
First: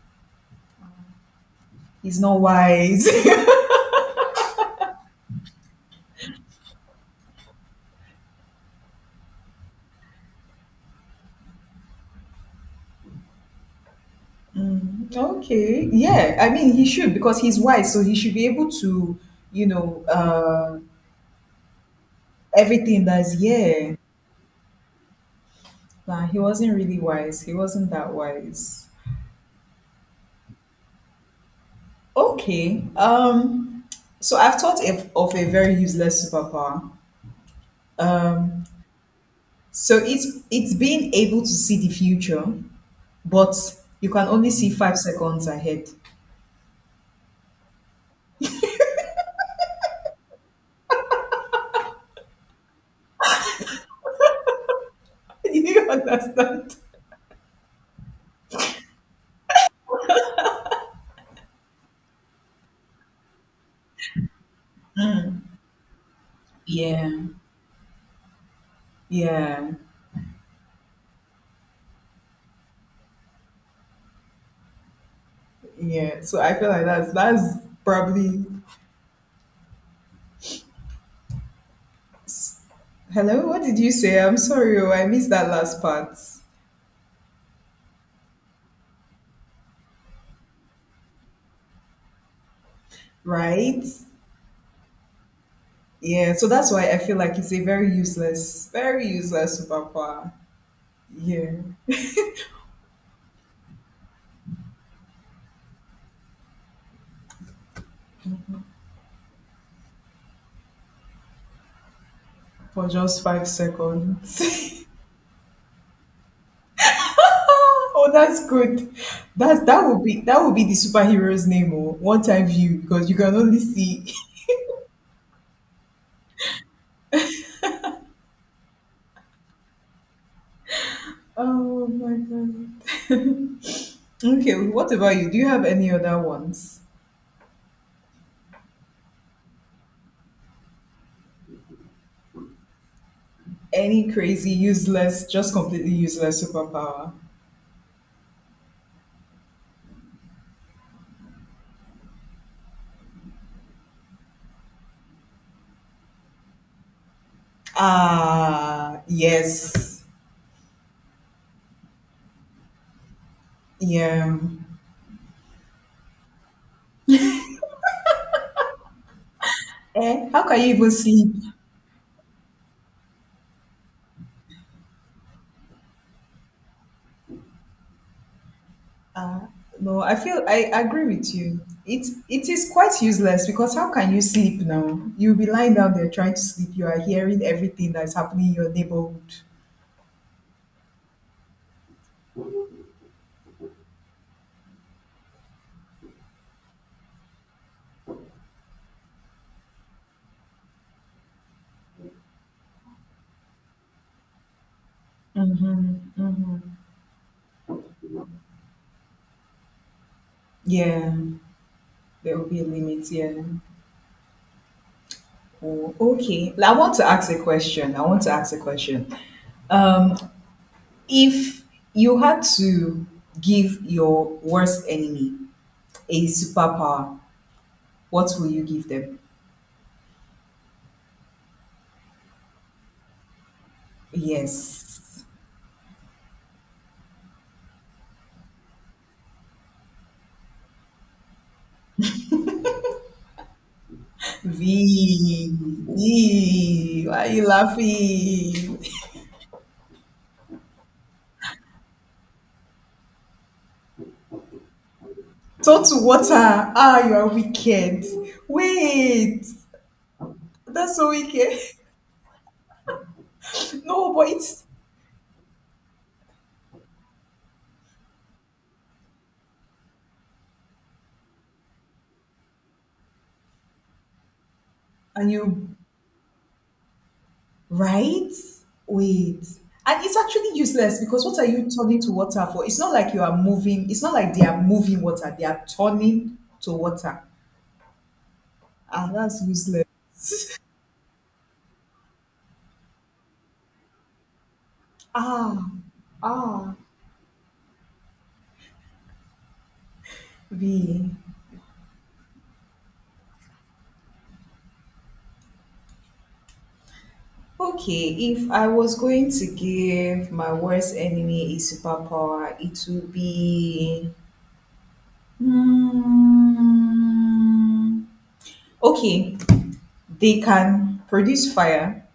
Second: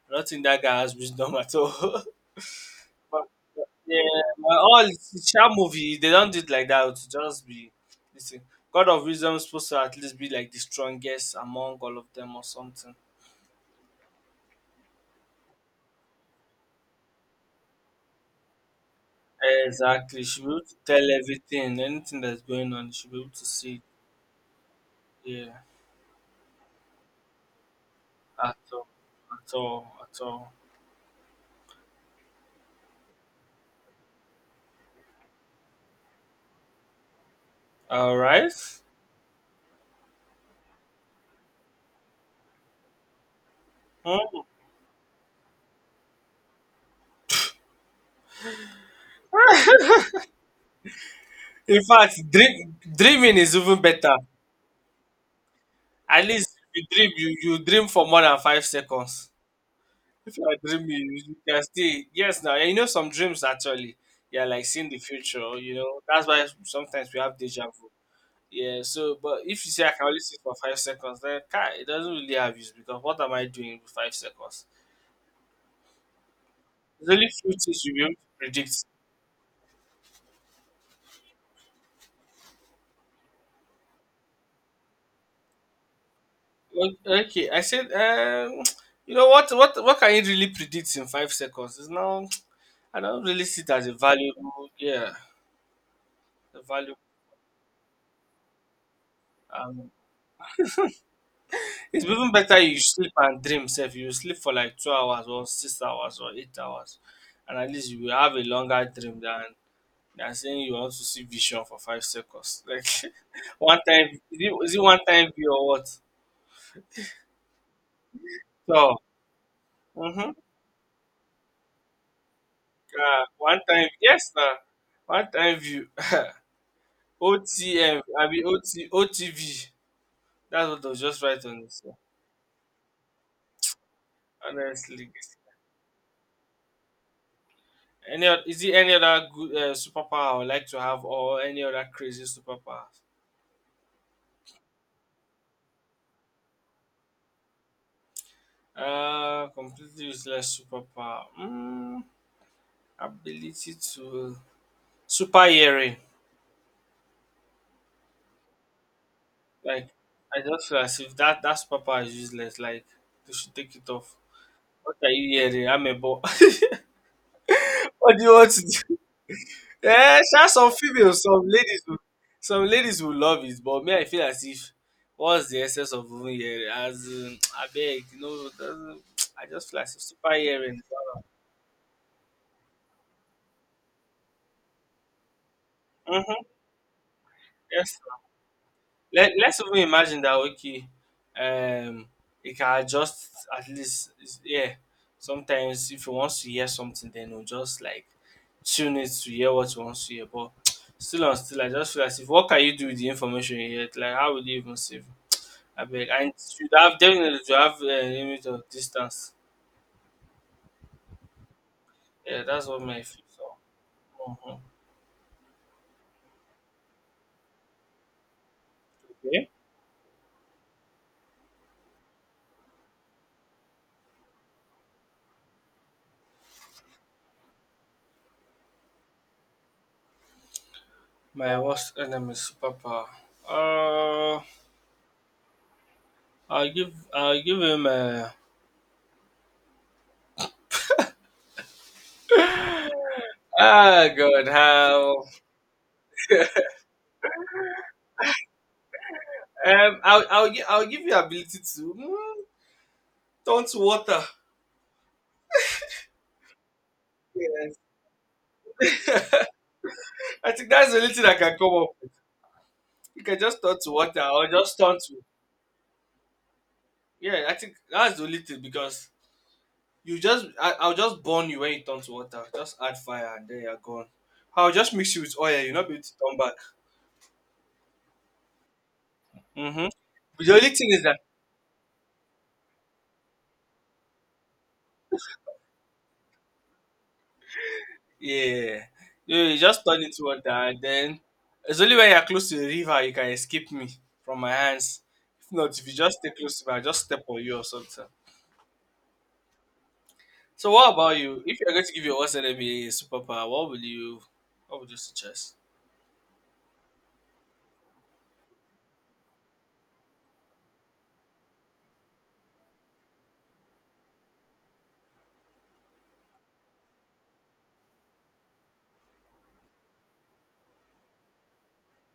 Speaker 2: I don't think that guy has wisdom at all. [laughs]
Speaker 1: He's not wise.
Speaker 2: But
Speaker 1: [laughs]
Speaker 2: yeah, but all Sha movie they don't do it like that. To just be— listen, God of Wisdom is supposed to at least be like the strongest among all of them or something.
Speaker 1: Okay, yeah. I mean, he should because he's wise, so he should be able to, you know,
Speaker 2: Exactly. She should be able to
Speaker 1: uh,
Speaker 2: tell everything, anything that's going on. She
Speaker 1: everything
Speaker 2: should be able
Speaker 1: that's
Speaker 2: to see it.
Speaker 1: yeah.
Speaker 2: Yeah,
Speaker 1: Nah, he wasn't really wise. He wasn't that
Speaker 2: at all,
Speaker 1: wise.
Speaker 2: at all, at all.
Speaker 1: Okay. So I've thought of a very useless superpower.
Speaker 2: All right.
Speaker 1: Um. So it's being able to see the future, but you can
Speaker 2: Hmm.
Speaker 1: only see 5 seconds ahead.
Speaker 2: In fact, dream, dreaming is even better.
Speaker 1: [laughs] Do you
Speaker 2: At least if
Speaker 1: understand?
Speaker 2: you dream, you dream for more than 5 seconds. If you are dreaming, you can still— yes. Now you know some dreams actually. Yeah, like seeing the future. You know that's why sometimes
Speaker 1: Yeah.
Speaker 2: we have deja vu. Yeah, so but if
Speaker 1: Yeah,
Speaker 2: you say I can only sit for 5 seconds, then car, it doesn't really have use because what am I doing with 5 seconds?
Speaker 1: yeah. So I feel like that's
Speaker 2: There's only few
Speaker 1: that's
Speaker 2: things you'll be able to
Speaker 1: probably.
Speaker 2: predict.
Speaker 1: Hello, what did you say? I'm sorry, oh, I missed that last part.
Speaker 2: Well, okay, I said, [tsk] you know what, can you really predict in 5 seconds? It's now [tsk] I don't really see it
Speaker 1: Right?
Speaker 2: as a valuable, yeah,
Speaker 1: Yeah, so
Speaker 2: a
Speaker 1: that's why
Speaker 2: value.
Speaker 1: I feel like it's a very useless
Speaker 2: Um,
Speaker 1: superpower. Yeah,
Speaker 2: it's even better you sleep and dream. If you sleep for like 2 hours or 6 hours or 8 hours, and at least you will have a longer dream than— they are saying you want to see vision for 5 seconds. [laughs] Like
Speaker 1: for just five
Speaker 2: one time, is it
Speaker 1: seconds.
Speaker 2: one time view or what?
Speaker 1: [laughs] Oh, that's good.
Speaker 2: So,
Speaker 1: That's
Speaker 2: mm-hmm.
Speaker 1: that would be the superhero's name, or one time view because you
Speaker 2: Uh,
Speaker 1: can only
Speaker 2: one time,
Speaker 1: see.
Speaker 2: yes, now one time view. [laughs] OTM. I mean O T V. That's what they'll just
Speaker 1: [laughs]
Speaker 2: write on this.
Speaker 1: Oh
Speaker 2: One.
Speaker 1: my god. [laughs] Okay, what
Speaker 2: Honestly,
Speaker 1: about you? Do you have any other ones?
Speaker 2: any oth- is it any other good superpower I would like to have, or any other crazy superpower?
Speaker 1: Any crazy, useless, just completely useless superpower?
Speaker 2: Completely useless superpower. Mm, ability to— super hearing.
Speaker 1: Ah,
Speaker 2: Like
Speaker 1: yes.
Speaker 2: I just feel as if that superpower is useless. Like they should take it off.
Speaker 1: Yeah.
Speaker 2: What are you hearing? I'm a boy. [laughs] What do you want to do? [laughs] Eh,
Speaker 1: Eh, how
Speaker 2: sha,
Speaker 1: can you
Speaker 2: some
Speaker 1: even
Speaker 2: females,
Speaker 1: sleep?
Speaker 2: some ladies will love it. But me, I feel as if what's the essence of even hearing? As in, [tsk] I beg, you know, doesn't- [tsk]
Speaker 1: Uh,
Speaker 2: I just feel as
Speaker 1: no,
Speaker 2: if
Speaker 1: I
Speaker 2: super
Speaker 1: feel I
Speaker 2: hearing.
Speaker 1: agree with you. It is quite useless because how can you sleep now? You'll be lying down there trying to
Speaker 2: Mm-hmm.
Speaker 1: sleep. You are hearing everything
Speaker 2: Yes.
Speaker 1: that's happening in your neighborhood.
Speaker 2: Let, let's even imagine that okay, um, it can adjust at least. It's- yeah, sometimes if you want to hear something, then you'll just like tune it to hear what you want to hear. But [tsk] still on still, I just feel as if what can you do with the information you get? Like, how will you even save? I
Speaker 1: Mm-hmm,
Speaker 2: beg, and it
Speaker 1: hmm.
Speaker 2: should have definitely to have a limit of distance.
Speaker 1: Yeah, there
Speaker 2: Yeah,
Speaker 1: will be a
Speaker 2: that's what my
Speaker 1: limit.
Speaker 2: feel.
Speaker 1: Yeah.
Speaker 2: So, mhm.
Speaker 1: Oh, okay. I want to ask a question. I want to ask a question.
Speaker 2: Okay.
Speaker 1: Um, if you had to give your worst enemy a superpower, what will you give them?
Speaker 2: My worst enemy superpower. Uh,
Speaker 1: Yes.
Speaker 2: I'll give him a. Ah, God, how?
Speaker 1: V, V, why are you laughing?
Speaker 2: I'll give you ability to mm, turn to water.
Speaker 1: Turn to water. Ah, you are
Speaker 2: Yes.
Speaker 1: wicked. Wait,
Speaker 2: [laughs] I think that's
Speaker 1: that's
Speaker 2: the
Speaker 1: so
Speaker 2: only thing I can
Speaker 1: wicked.
Speaker 2: come
Speaker 1: [laughs]
Speaker 2: up with. You can just turn to
Speaker 1: No,
Speaker 2: water
Speaker 1: but
Speaker 2: or
Speaker 1: it's
Speaker 2: just turn to. Yeah, I think that's the only thing because you just, I'll just burn you when you turn to water. Just add fire and then you're gone. I'll just mix you
Speaker 1: and
Speaker 2: with oil. You'll
Speaker 1: you
Speaker 2: not be able to turn back.
Speaker 1: right? Wait.
Speaker 2: Mm-hmm.
Speaker 1: And it's actually
Speaker 2: The only thing
Speaker 1: useless
Speaker 2: is that—
Speaker 1: because what are you turning to water for? It's not like you are moving, it's not like they are moving water, they are turning to water.
Speaker 2: yeah.
Speaker 1: Ah,
Speaker 2: You,
Speaker 1: that's
Speaker 2: you just
Speaker 1: useless.
Speaker 2: turn into water and then it's only when you're close to the river you can escape me from my hands. If
Speaker 1: Ah,
Speaker 2: not, if you just stay close to
Speaker 1: ah,
Speaker 2: me, I'll just step on you or something. So what
Speaker 1: V.
Speaker 2: about you? If you're going to give your worst enemy a superpower, what will you— what would you suggest?
Speaker 1: Okay, if I was going to give my worst enemy a superpower, it would be. Hmm, okay, they can produce fire,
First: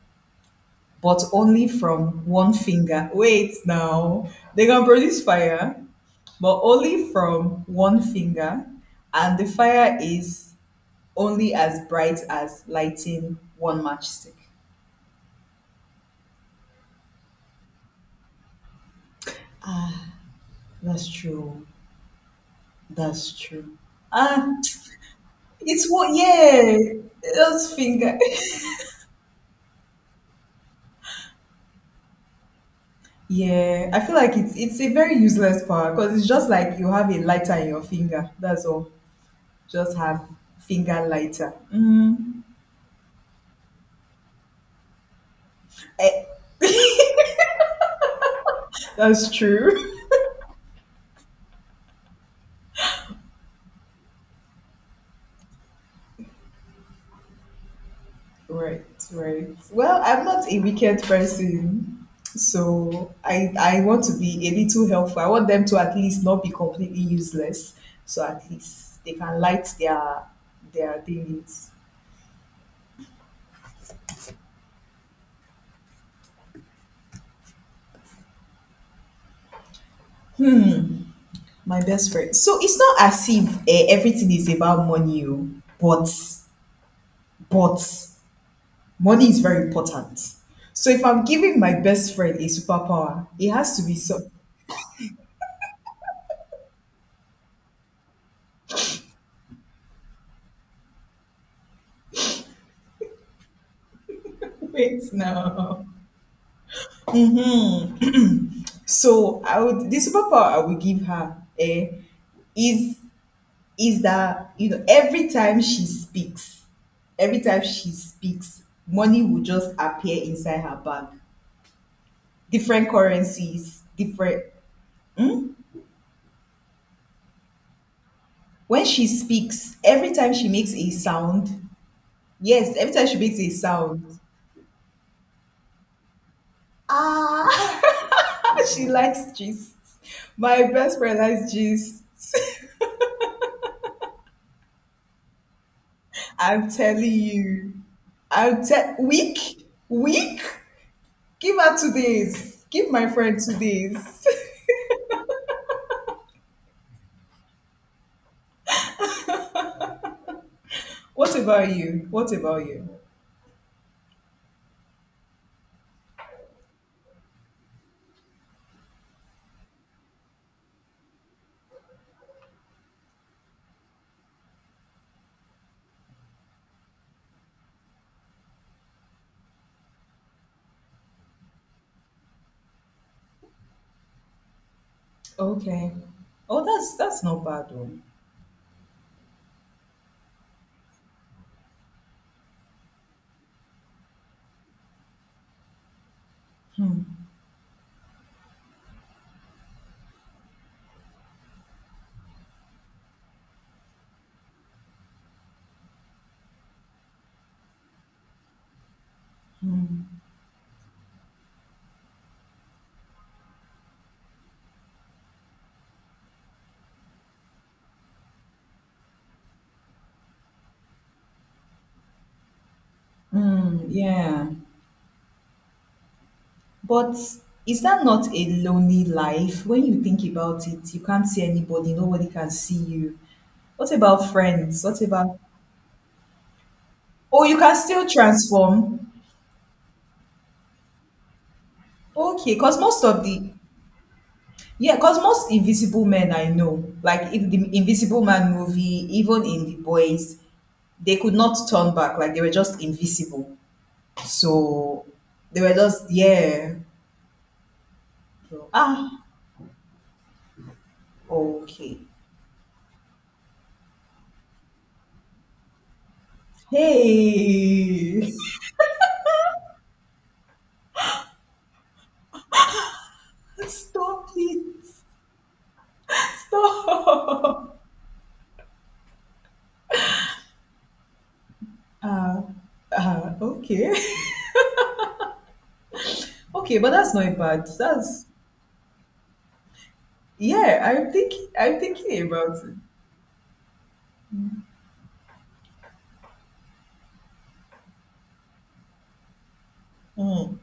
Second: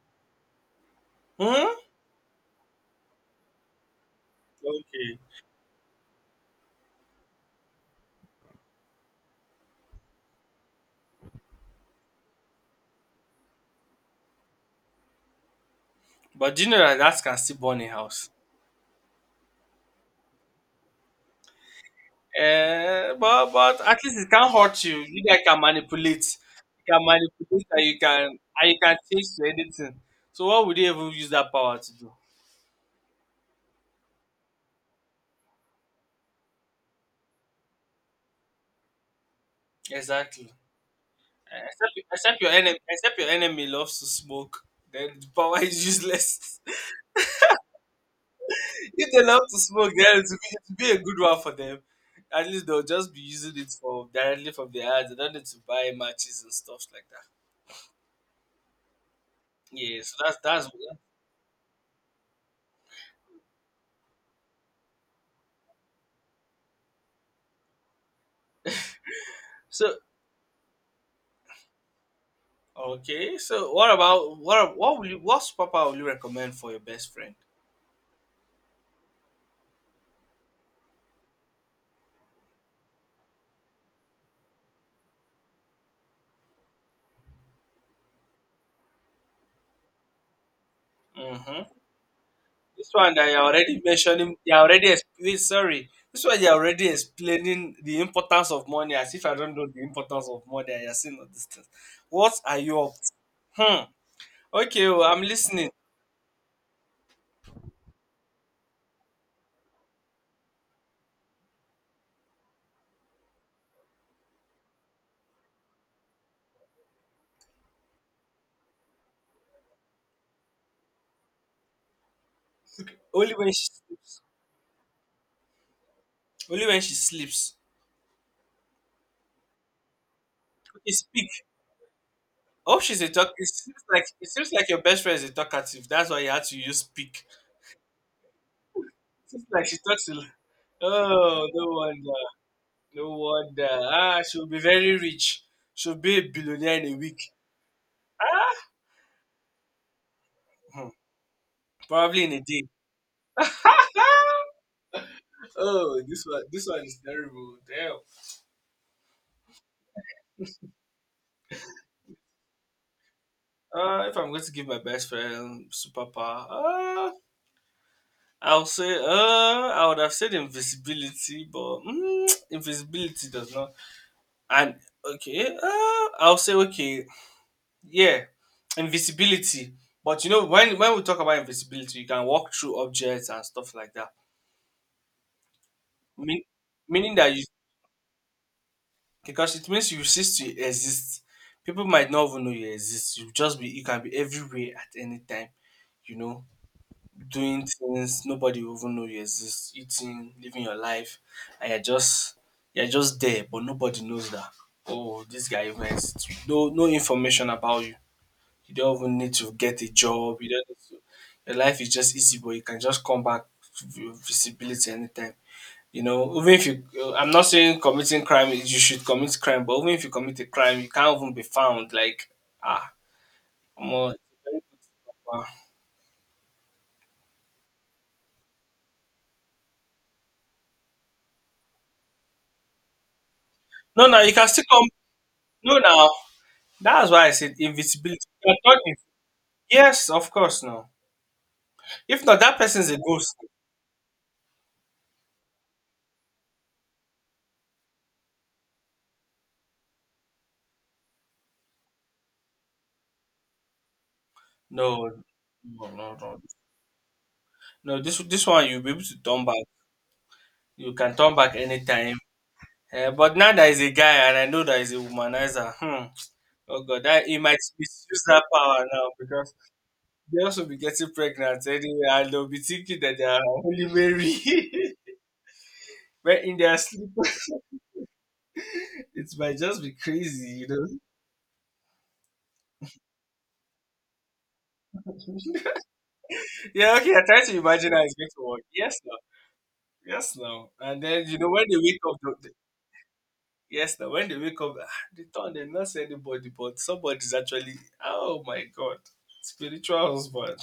Speaker 1: but only
Speaker 2: Hmm?
Speaker 1: from one finger. Wait now. They can
Speaker 2: Okay.
Speaker 1: produce fire, but only from one finger, and the fire is only as bright as lighting one matchstick.
Speaker 2: But do you know that that can still burn a house?
Speaker 1: That's true. That's true.
Speaker 2: But at least it
Speaker 1: Ah,
Speaker 2: can't hurt you. You guys can
Speaker 1: it's what,
Speaker 2: manipulate.
Speaker 1: yeah,
Speaker 2: You can manipulate
Speaker 1: just
Speaker 2: and you
Speaker 1: finger.
Speaker 2: can and you can change to anything. So what would you even use that power to do?
Speaker 1: Yeah, I feel like it's a very useless power because it's just like you have a lighter in your finger. That's all. Just have
Speaker 2: Exactly.
Speaker 1: finger lighter.
Speaker 2: Except, except
Speaker 1: Mm.
Speaker 2: your enemy, except your enemy loves to smoke, then the power is
Speaker 1: Eh,
Speaker 2: useless. [laughs] If they
Speaker 1: that's
Speaker 2: love to
Speaker 1: true.
Speaker 2: smoke, then it will be a good one for them. At least they'll just be using it for directly from their ads. They don't need to buy matches and stuff like that.
Speaker 1: [laughs] Right, right.
Speaker 2: Yeah,
Speaker 1: Well,
Speaker 2: so
Speaker 1: I'm
Speaker 2: that's
Speaker 1: not a
Speaker 2: that's
Speaker 1: wicked person, so I want to be a little helpful. I want them to at least not be completely useless. So at least they can light
Speaker 2: so
Speaker 1: their thingies.
Speaker 2: okay. So what about what superpower will you recommend for your best friend?
Speaker 1: My best friend. So it's not as if eh, everything is about money, oh, but but money is very important. So if I'm giving
Speaker 2: Hmm.
Speaker 1: my best friend a
Speaker 2: This one
Speaker 1: superpower,
Speaker 2: that you're
Speaker 1: it has
Speaker 2: already
Speaker 1: to be so.
Speaker 2: mentioning, you're already explaining. Sorry, this one you're already explaining the importance of money as if I don't know the importance of money, and you're saying all these things. What are you up to? Hmm.
Speaker 1: [laughs]
Speaker 2: Okay,
Speaker 1: Wait
Speaker 2: well, I'm listening.
Speaker 1: now. So I would the superpower I would give her is that you know every time she speaks, money will just appear inside her bag. Different
Speaker 2: Only when she
Speaker 1: currencies,
Speaker 2: sleeps.
Speaker 1: different.
Speaker 2: Only when she sleeps.
Speaker 1: When she speaks, every time she makes a
Speaker 2: Okay, speak.
Speaker 1: sound, yes,
Speaker 2: Oh,
Speaker 1: every
Speaker 2: she's
Speaker 1: time
Speaker 2: a
Speaker 1: she
Speaker 2: talk.
Speaker 1: makes
Speaker 2: It
Speaker 1: a
Speaker 2: seems like
Speaker 1: sound,
Speaker 2: it seems like your best friend is a talkative. That's why you had to use speak.
Speaker 1: ah, [laughs] she likes
Speaker 2: Seems like
Speaker 1: gist.
Speaker 2: she talks a lot.
Speaker 1: My best friend
Speaker 2: Oh,
Speaker 1: likes
Speaker 2: no
Speaker 1: gist.
Speaker 2: wonder. No wonder. Ah, she'll be very rich. She'll be a
Speaker 1: [laughs] I'm
Speaker 2: billionaire in a
Speaker 1: telling
Speaker 2: week.
Speaker 1: you.
Speaker 2: Ah.
Speaker 1: Week, week.
Speaker 2: Hmm.
Speaker 1: Give her two
Speaker 2: Probably in a day.
Speaker 1: days. Give my friend 2 days.
Speaker 2: [laughs] Oh, this one is terrible. Damn.
Speaker 1: [laughs] What about you? What about you?
Speaker 2: If I'm going to give my best friend superpower, I'll say, I would have said invisibility, but invisibility does not. And okay, I'll say okay, yeah, invisibility. But when we talk about invisibility, you can walk through objects and stuff like that.
Speaker 1: Okay.
Speaker 2: Mean,
Speaker 1: Oh, that's
Speaker 2: meaning
Speaker 1: that's
Speaker 2: that
Speaker 1: not
Speaker 2: you
Speaker 1: bad though.
Speaker 2: because it means you cease to exist. People might not even know you exist. You can be everywhere at any time, you know,
Speaker 1: Hmm.
Speaker 2: doing things, nobody will even know you exist, eating, living your life, and you're just there, but nobody knows that. Oh, this guy even exists. No information about you. You don't even need to get a
Speaker 1: Hmm.
Speaker 2: job. You don't need to, your life is just easy, but you can just come back with visibility anytime. Even if you, I'm not saying committing crime is you should commit crime, but even if you commit a crime, you can't even be found. Like, ah,
Speaker 1: Hmm,
Speaker 2: omo,
Speaker 1: yeah.
Speaker 2: it's
Speaker 1: But is that not a lonely life? When you think about it, you can't see anybody, nobody can see you. What
Speaker 2: no, no,
Speaker 1: about
Speaker 2: you can still
Speaker 1: friends?
Speaker 2: come.
Speaker 1: What about.
Speaker 2: No, now that's why I
Speaker 1: Oh,
Speaker 2: said
Speaker 1: you can still
Speaker 2: invisibility. You can turn inv-
Speaker 1: transform.
Speaker 2: Yes, of course, no. If not,
Speaker 1: Okay,
Speaker 2: that
Speaker 1: because
Speaker 2: person is a
Speaker 1: most of
Speaker 2: ghost.
Speaker 1: the yeah, because most invisible men I know, like if the Invisible Man movie, even in The Boys, they could not turn back, like they were just invisible.
Speaker 2: No,
Speaker 1: So they were
Speaker 2: no,
Speaker 1: just
Speaker 2: no, no.
Speaker 1: yeah.
Speaker 2: No, this one
Speaker 1: So,
Speaker 2: you'll be able to
Speaker 1: ah,
Speaker 2: turn back. You can turn back
Speaker 1: okay.
Speaker 2: anytime. But now there is a guy, and I know there is a womanizer. Hmm. Oh God, that he might misuse
Speaker 1: Hey,
Speaker 2: that power now because they also be getting pregnant anyway, and they'll be thinking that they are
Speaker 1: [laughs]
Speaker 2: Holy
Speaker 1: stop
Speaker 2: Mary. [laughs]
Speaker 1: it.
Speaker 2: But
Speaker 1: [laughs]
Speaker 2: in their sleep, [laughs]
Speaker 1: uh,
Speaker 2: it might just be crazy.
Speaker 1: okay, [laughs] okay, but
Speaker 2: Yeah, okay,
Speaker 1: that's
Speaker 2: I
Speaker 1: not
Speaker 2: try to
Speaker 1: bad.
Speaker 2: imagine how it's
Speaker 1: That's
Speaker 2: going to work. Yes, now, yes, now.
Speaker 1: yeah.
Speaker 2: And
Speaker 1: I'm
Speaker 2: then you
Speaker 1: thinking.
Speaker 2: know when they
Speaker 1: I'm
Speaker 2: wake up,
Speaker 1: thinking
Speaker 2: the, the-
Speaker 1: about it.
Speaker 2: Yes, now when they wake up, they not see anybody, but somebody's actually, oh my god, spiritual
Speaker 1: Hmm.
Speaker 2: husband.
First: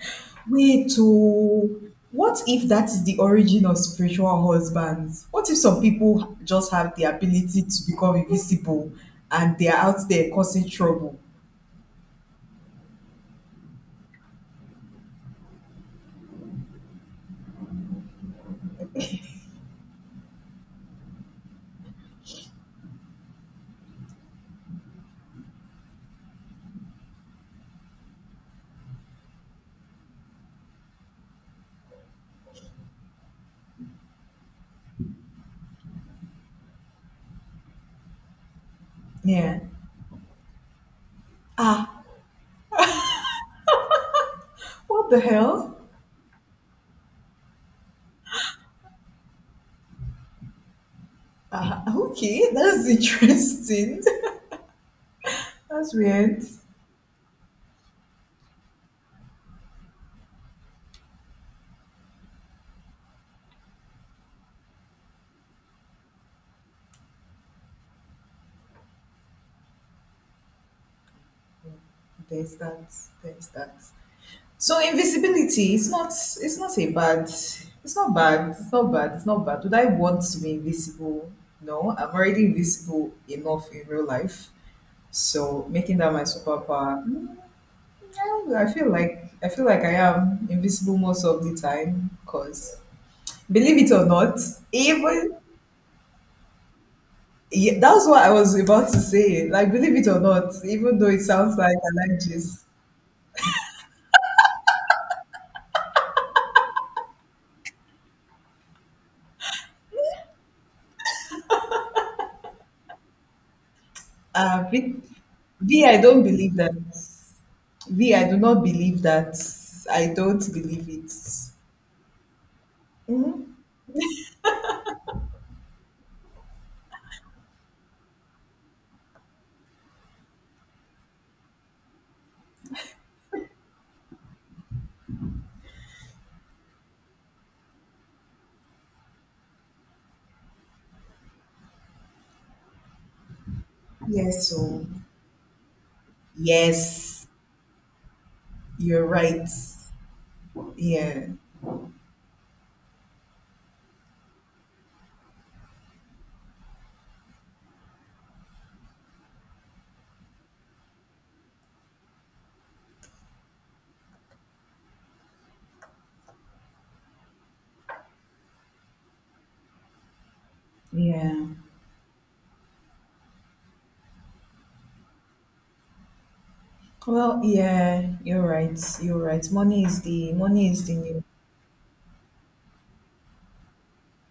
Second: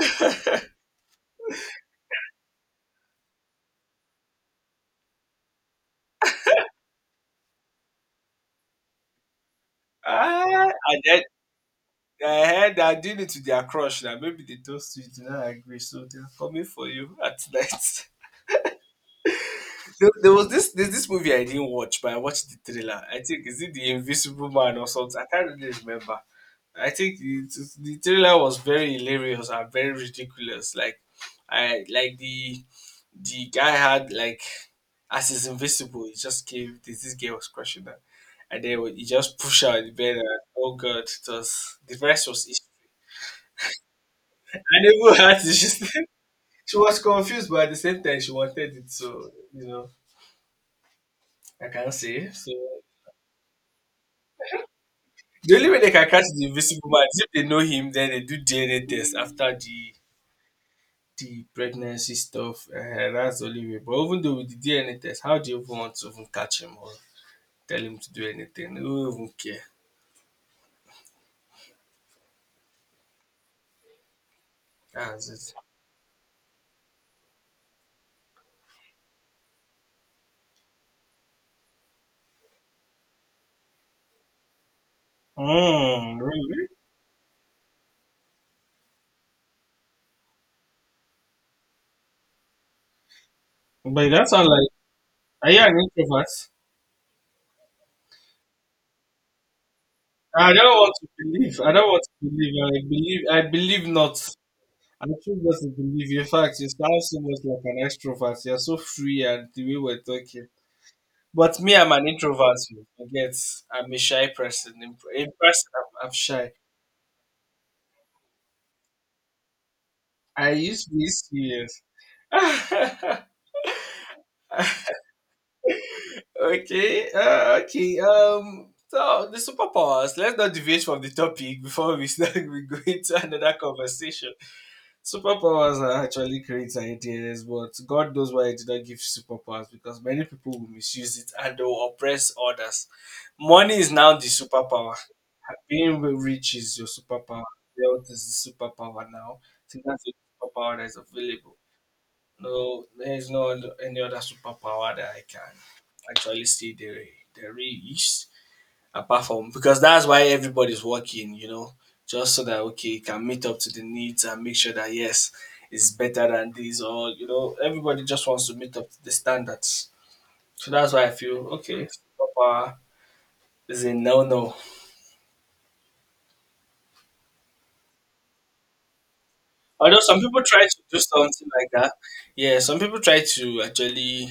Speaker 2: [laughs]
Speaker 1: Wait, to what if that is the origin of spiritual husbands? What if some people just have the ability to become invisible, and they are out there causing
Speaker 2: And
Speaker 1: trouble?
Speaker 2: then I heard that did it to their crush. Now maybe they toast you, do not agree, so they are coming for you at [laughs] night. There's this movie I didn't watch, but I watched the trailer. I think is it the Invisible Man or something. I can't really remember. I think the trailer was very hilarious and very ridiculous. Like, I like the guy had like as he's invisible, he just came. This guy was crushing that, and then when he just
Speaker 1: Yeah.
Speaker 2: pushed out the bed. And, oh God, it was the
Speaker 1: Ah,
Speaker 2: rest was history. I
Speaker 1: what
Speaker 2: never
Speaker 1: the
Speaker 2: had to. [laughs] She,
Speaker 1: hell?
Speaker 2: she was confused, but at the same time, she wanted it. So, I
Speaker 1: Ah,
Speaker 2: can't say
Speaker 1: okay,
Speaker 2: so.
Speaker 1: that's interesting.
Speaker 2: The
Speaker 1: [laughs]
Speaker 2: only way they
Speaker 1: That's
Speaker 2: can catch
Speaker 1: weird.
Speaker 2: the invisible man is if they know him, then they do DNA test after the pregnancy stuff. That's the only way. But even though with the DNA test, how do you even want to even catch him or tell him to do anything? Who even care?
Speaker 1: There's that. There's that. So
Speaker 2: That's it.
Speaker 1: invisibility, it's not a bad it's not bad. It's not bad. It's not bad. Would I want to be invisible? No, I'm already invisible enough in real life. So making that
Speaker 2: Mm,
Speaker 1: my
Speaker 2: really?
Speaker 1: superpower, mm, I don't know, I feel like I am invisible most of the time. Cause believe it or
Speaker 2: But that
Speaker 1: not,
Speaker 2: sounds like,
Speaker 1: even
Speaker 2: are you an introvert?
Speaker 1: yeah, that's what I was about to say. Like believe it or not,
Speaker 2: I don't want
Speaker 1: even though
Speaker 2: to
Speaker 1: it sounds
Speaker 2: believe. I
Speaker 1: like
Speaker 2: don't want to believe.
Speaker 1: allergies,
Speaker 2: I believe. I believe not. I choose not to believe. In fact, you sound so much like an extrovert. You're so free, and the way we're talking. But me, I'm an introvert. You forget, I'm a shy person.
Speaker 1: V,
Speaker 2: In person,
Speaker 1: V, I
Speaker 2: I'm
Speaker 1: don't
Speaker 2: shy.
Speaker 1: believe that. V, I do not believe that. I don't
Speaker 2: I
Speaker 1: believe
Speaker 2: used to be
Speaker 1: it.
Speaker 2: serious. [laughs] Okay. So the superpowers. Let's not deviate from the topic before we start. [laughs] We go into another conversation. Superpowers are actually great ideas, but God knows why I did not give superpowers because many people will misuse it and they will oppress others. Money is now the
Speaker 1: Yes. So,
Speaker 2: superpower. Being rich is your
Speaker 1: yes,
Speaker 2: superpower. Wealth is the
Speaker 1: you're
Speaker 2: superpower now.
Speaker 1: right.
Speaker 2: I think that's the superpower that is
Speaker 1: Yeah,
Speaker 2: available. No, there is no other- any other superpower that I can actually see there is apart from because that's why everybody's working, just so that okay, you can meet up to the needs and make sure that yes, it's better than this or everybody just wants to meet up to the standards. So that's why I
Speaker 1: yeah.
Speaker 2: feel okay, superpower is a no no.
Speaker 1: Well, yeah, you're right. You're right.
Speaker 2: Although some people try
Speaker 1: Money
Speaker 2: to
Speaker 1: is the
Speaker 2: do
Speaker 1: new.
Speaker 2: something like that. Yeah, some people try to actually,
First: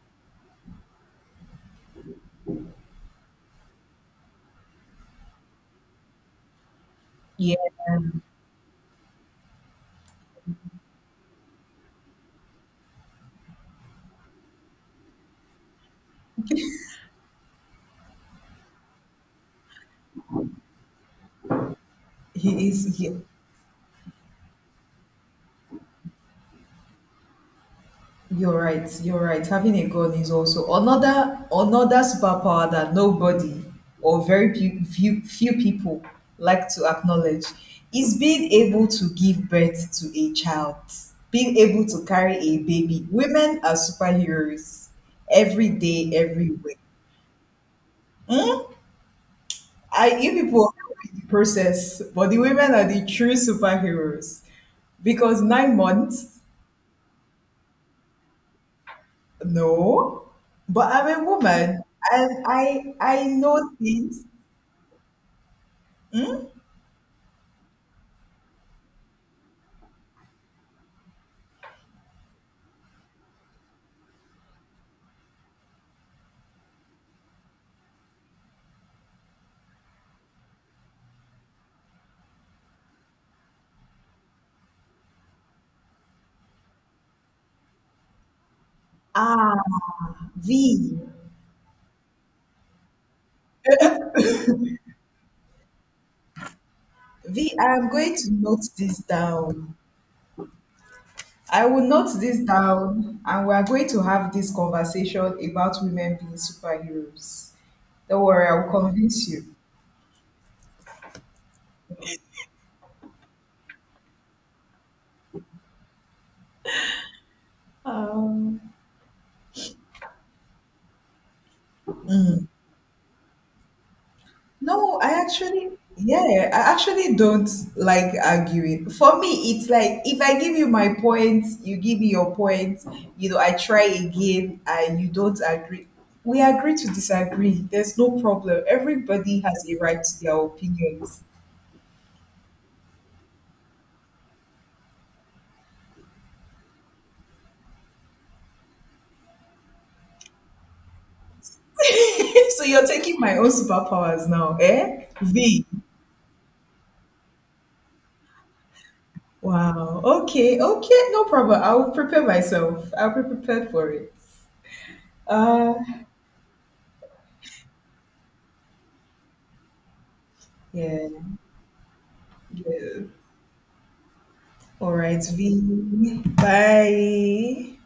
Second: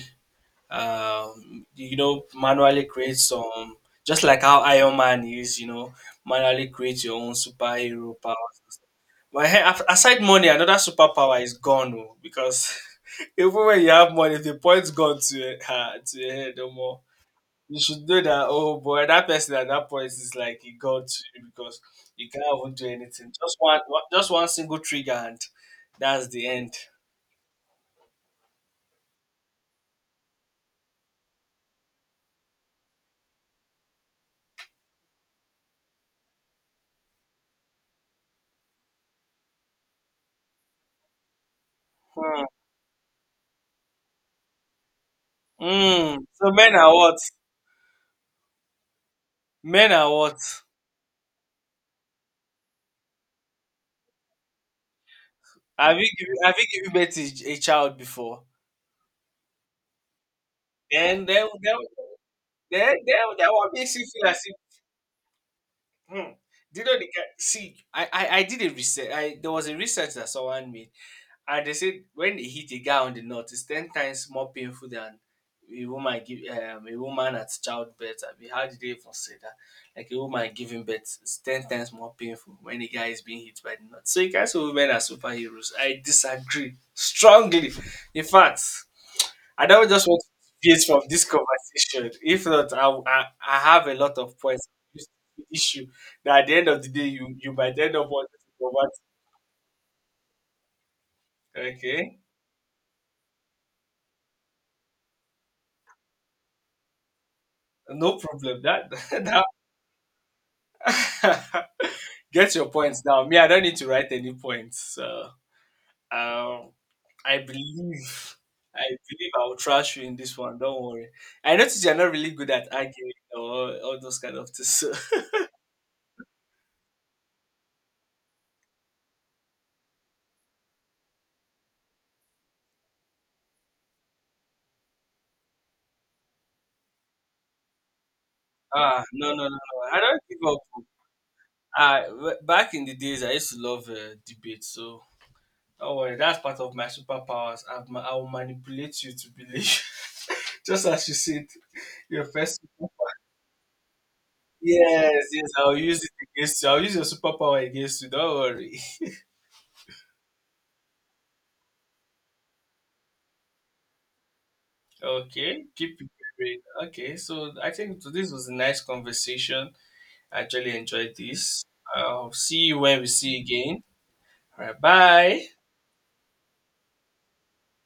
Speaker 2: manually create some, just like how Iron Man is, manually create your own
Speaker 1: Yeah,
Speaker 2: superhero power. But hey, aside money, another superpower is gone oh, because [laughs] even when you have money, the point's gone to your, [laughs] to your head no more you should know that oh boy that person at that point is like a god to you because you can't
Speaker 1: he
Speaker 2: even do
Speaker 1: is. He,
Speaker 2: anything just one single trigger and that's the end.
Speaker 1: you're right. You're right. Having a gun is also another another superpower that nobody or very few few people like to acknowledge is being able to give birth to a child, being able to carry
Speaker 2: Hmm.
Speaker 1: a baby. Women are superheroes every day,
Speaker 2: Hmm. So men
Speaker 1: everywhere.
Speaker 2: are what
Speaker 1: Hmm?
Speaker 2: men are
Speaker 1: I You
Speaker 2: what
Speaker 1: people are the process, but the women are the true superheroes because nine
Speaker 2: have you given
Speaker 1: months
Speaker 2: have you given birth to a child before?
Speaker 1: No, but I'm a
Speaker 2: then then then
Speaker 1: woman and I
Speaker 2: then
Speaker 1: I
Speaker 2: then then
Speaker 1: know
Speaker 2: what makes you
Speaker 1: things.
Speaker 2: feel as if, hmm, do you know the guy see I did a research I There was a research that someone made. And they said when they hit a guy on the nut, it's 10 times more painful than a woman at childbirth. I mean, how did they even say that? Like a woman giving birth is 10 times more painful when a guy is being hit by the nut. So you can say women are superheroes. I disagree strongly. In fact,
Speaker 1: Ah,
Speaker 2: I don't just want to deviate
Speaker 1: V.
Speaker 2: from this conversation. If not, I have a lot of points on this issue that at the end of the day you
Speaker 1: V,
Speaker 2: you might
Speaker 1: I'm
Speaker 2: end up
Speaker 1: going to
Speaker 2: wanting
Speaker 1: note
Speaker 2: to
Speaker 1: this down. I
Speaker 2: convert.
Speaker 1: will note
Speaker 2: Okay,
Speaker 1: this down and we are going to have this conversation about women being superheroes.
Speaker 2: no
Speaker 1: Don't worry,
Speaker 2: problem.
Speaker 1: I will
Speaker 2: That [laughs]
Speaker 1: convince
Speaker 2: that
Speaker 1: you.
Speaker 2: [laughs] Get your points down. Me, I don't need to write any points. So, um, I believe,
Speaker 1: Um,
Speaker 2: I believe I will trash you in this one. Don't worry. I notice you're not really good at arguing or all those kind of things. So.
Speaker 1: No, I
Speaker 2: [laughs]
Speaker 1: actually, yeah, I actually don't like arguing. For me, it's like if I give you my points, you give me your points, you know, I try again and you don't agree. We agree to disagree. There's no problem.
Speaker 2: Ah, no,
Speaker 1: Everybody
Speaker 2: no, no,
Speaker 1: has a
Speaker 2: no. I
Speaker 1: right to
Speaker 2: don't
Speaker 1: their
Speaker 2: give up, oh.
Speaker 1: opinions.
Speaker 2: Back in the days, I used to love debate. So, don't worry. That's part of my superpowers. I will manipulate you to believe, [laughs] just as you said, your
Speaker 1: [laughs]
Speaker 2: first.
Speaker 1: So you're taking my own superpowers now, eh?
Speaker 2: Yes, yes,
Speaker 1: V.
Speaker 2: I'll use it against you. I'll use your superpower against you. Don't worry. [laughs]
Speaker 1: Wow. Okay. Okay. No problem. I'll prepare myself. I'll be prepared for it.
Speaker 2: Okay,
Speaker 1: Uh,
Speaker 2: keep preparing. Okay, so I think this was a nice conversation. I actually
Speaker 1: yeah.
Speaker 2: enjoyed this. I'll see you when
Speaker 1: Yeah.
Speaker 2: we see you again. All right,
Speaker 1: All right,
Speaker 2: bye.
Speaker 1: V. Bye.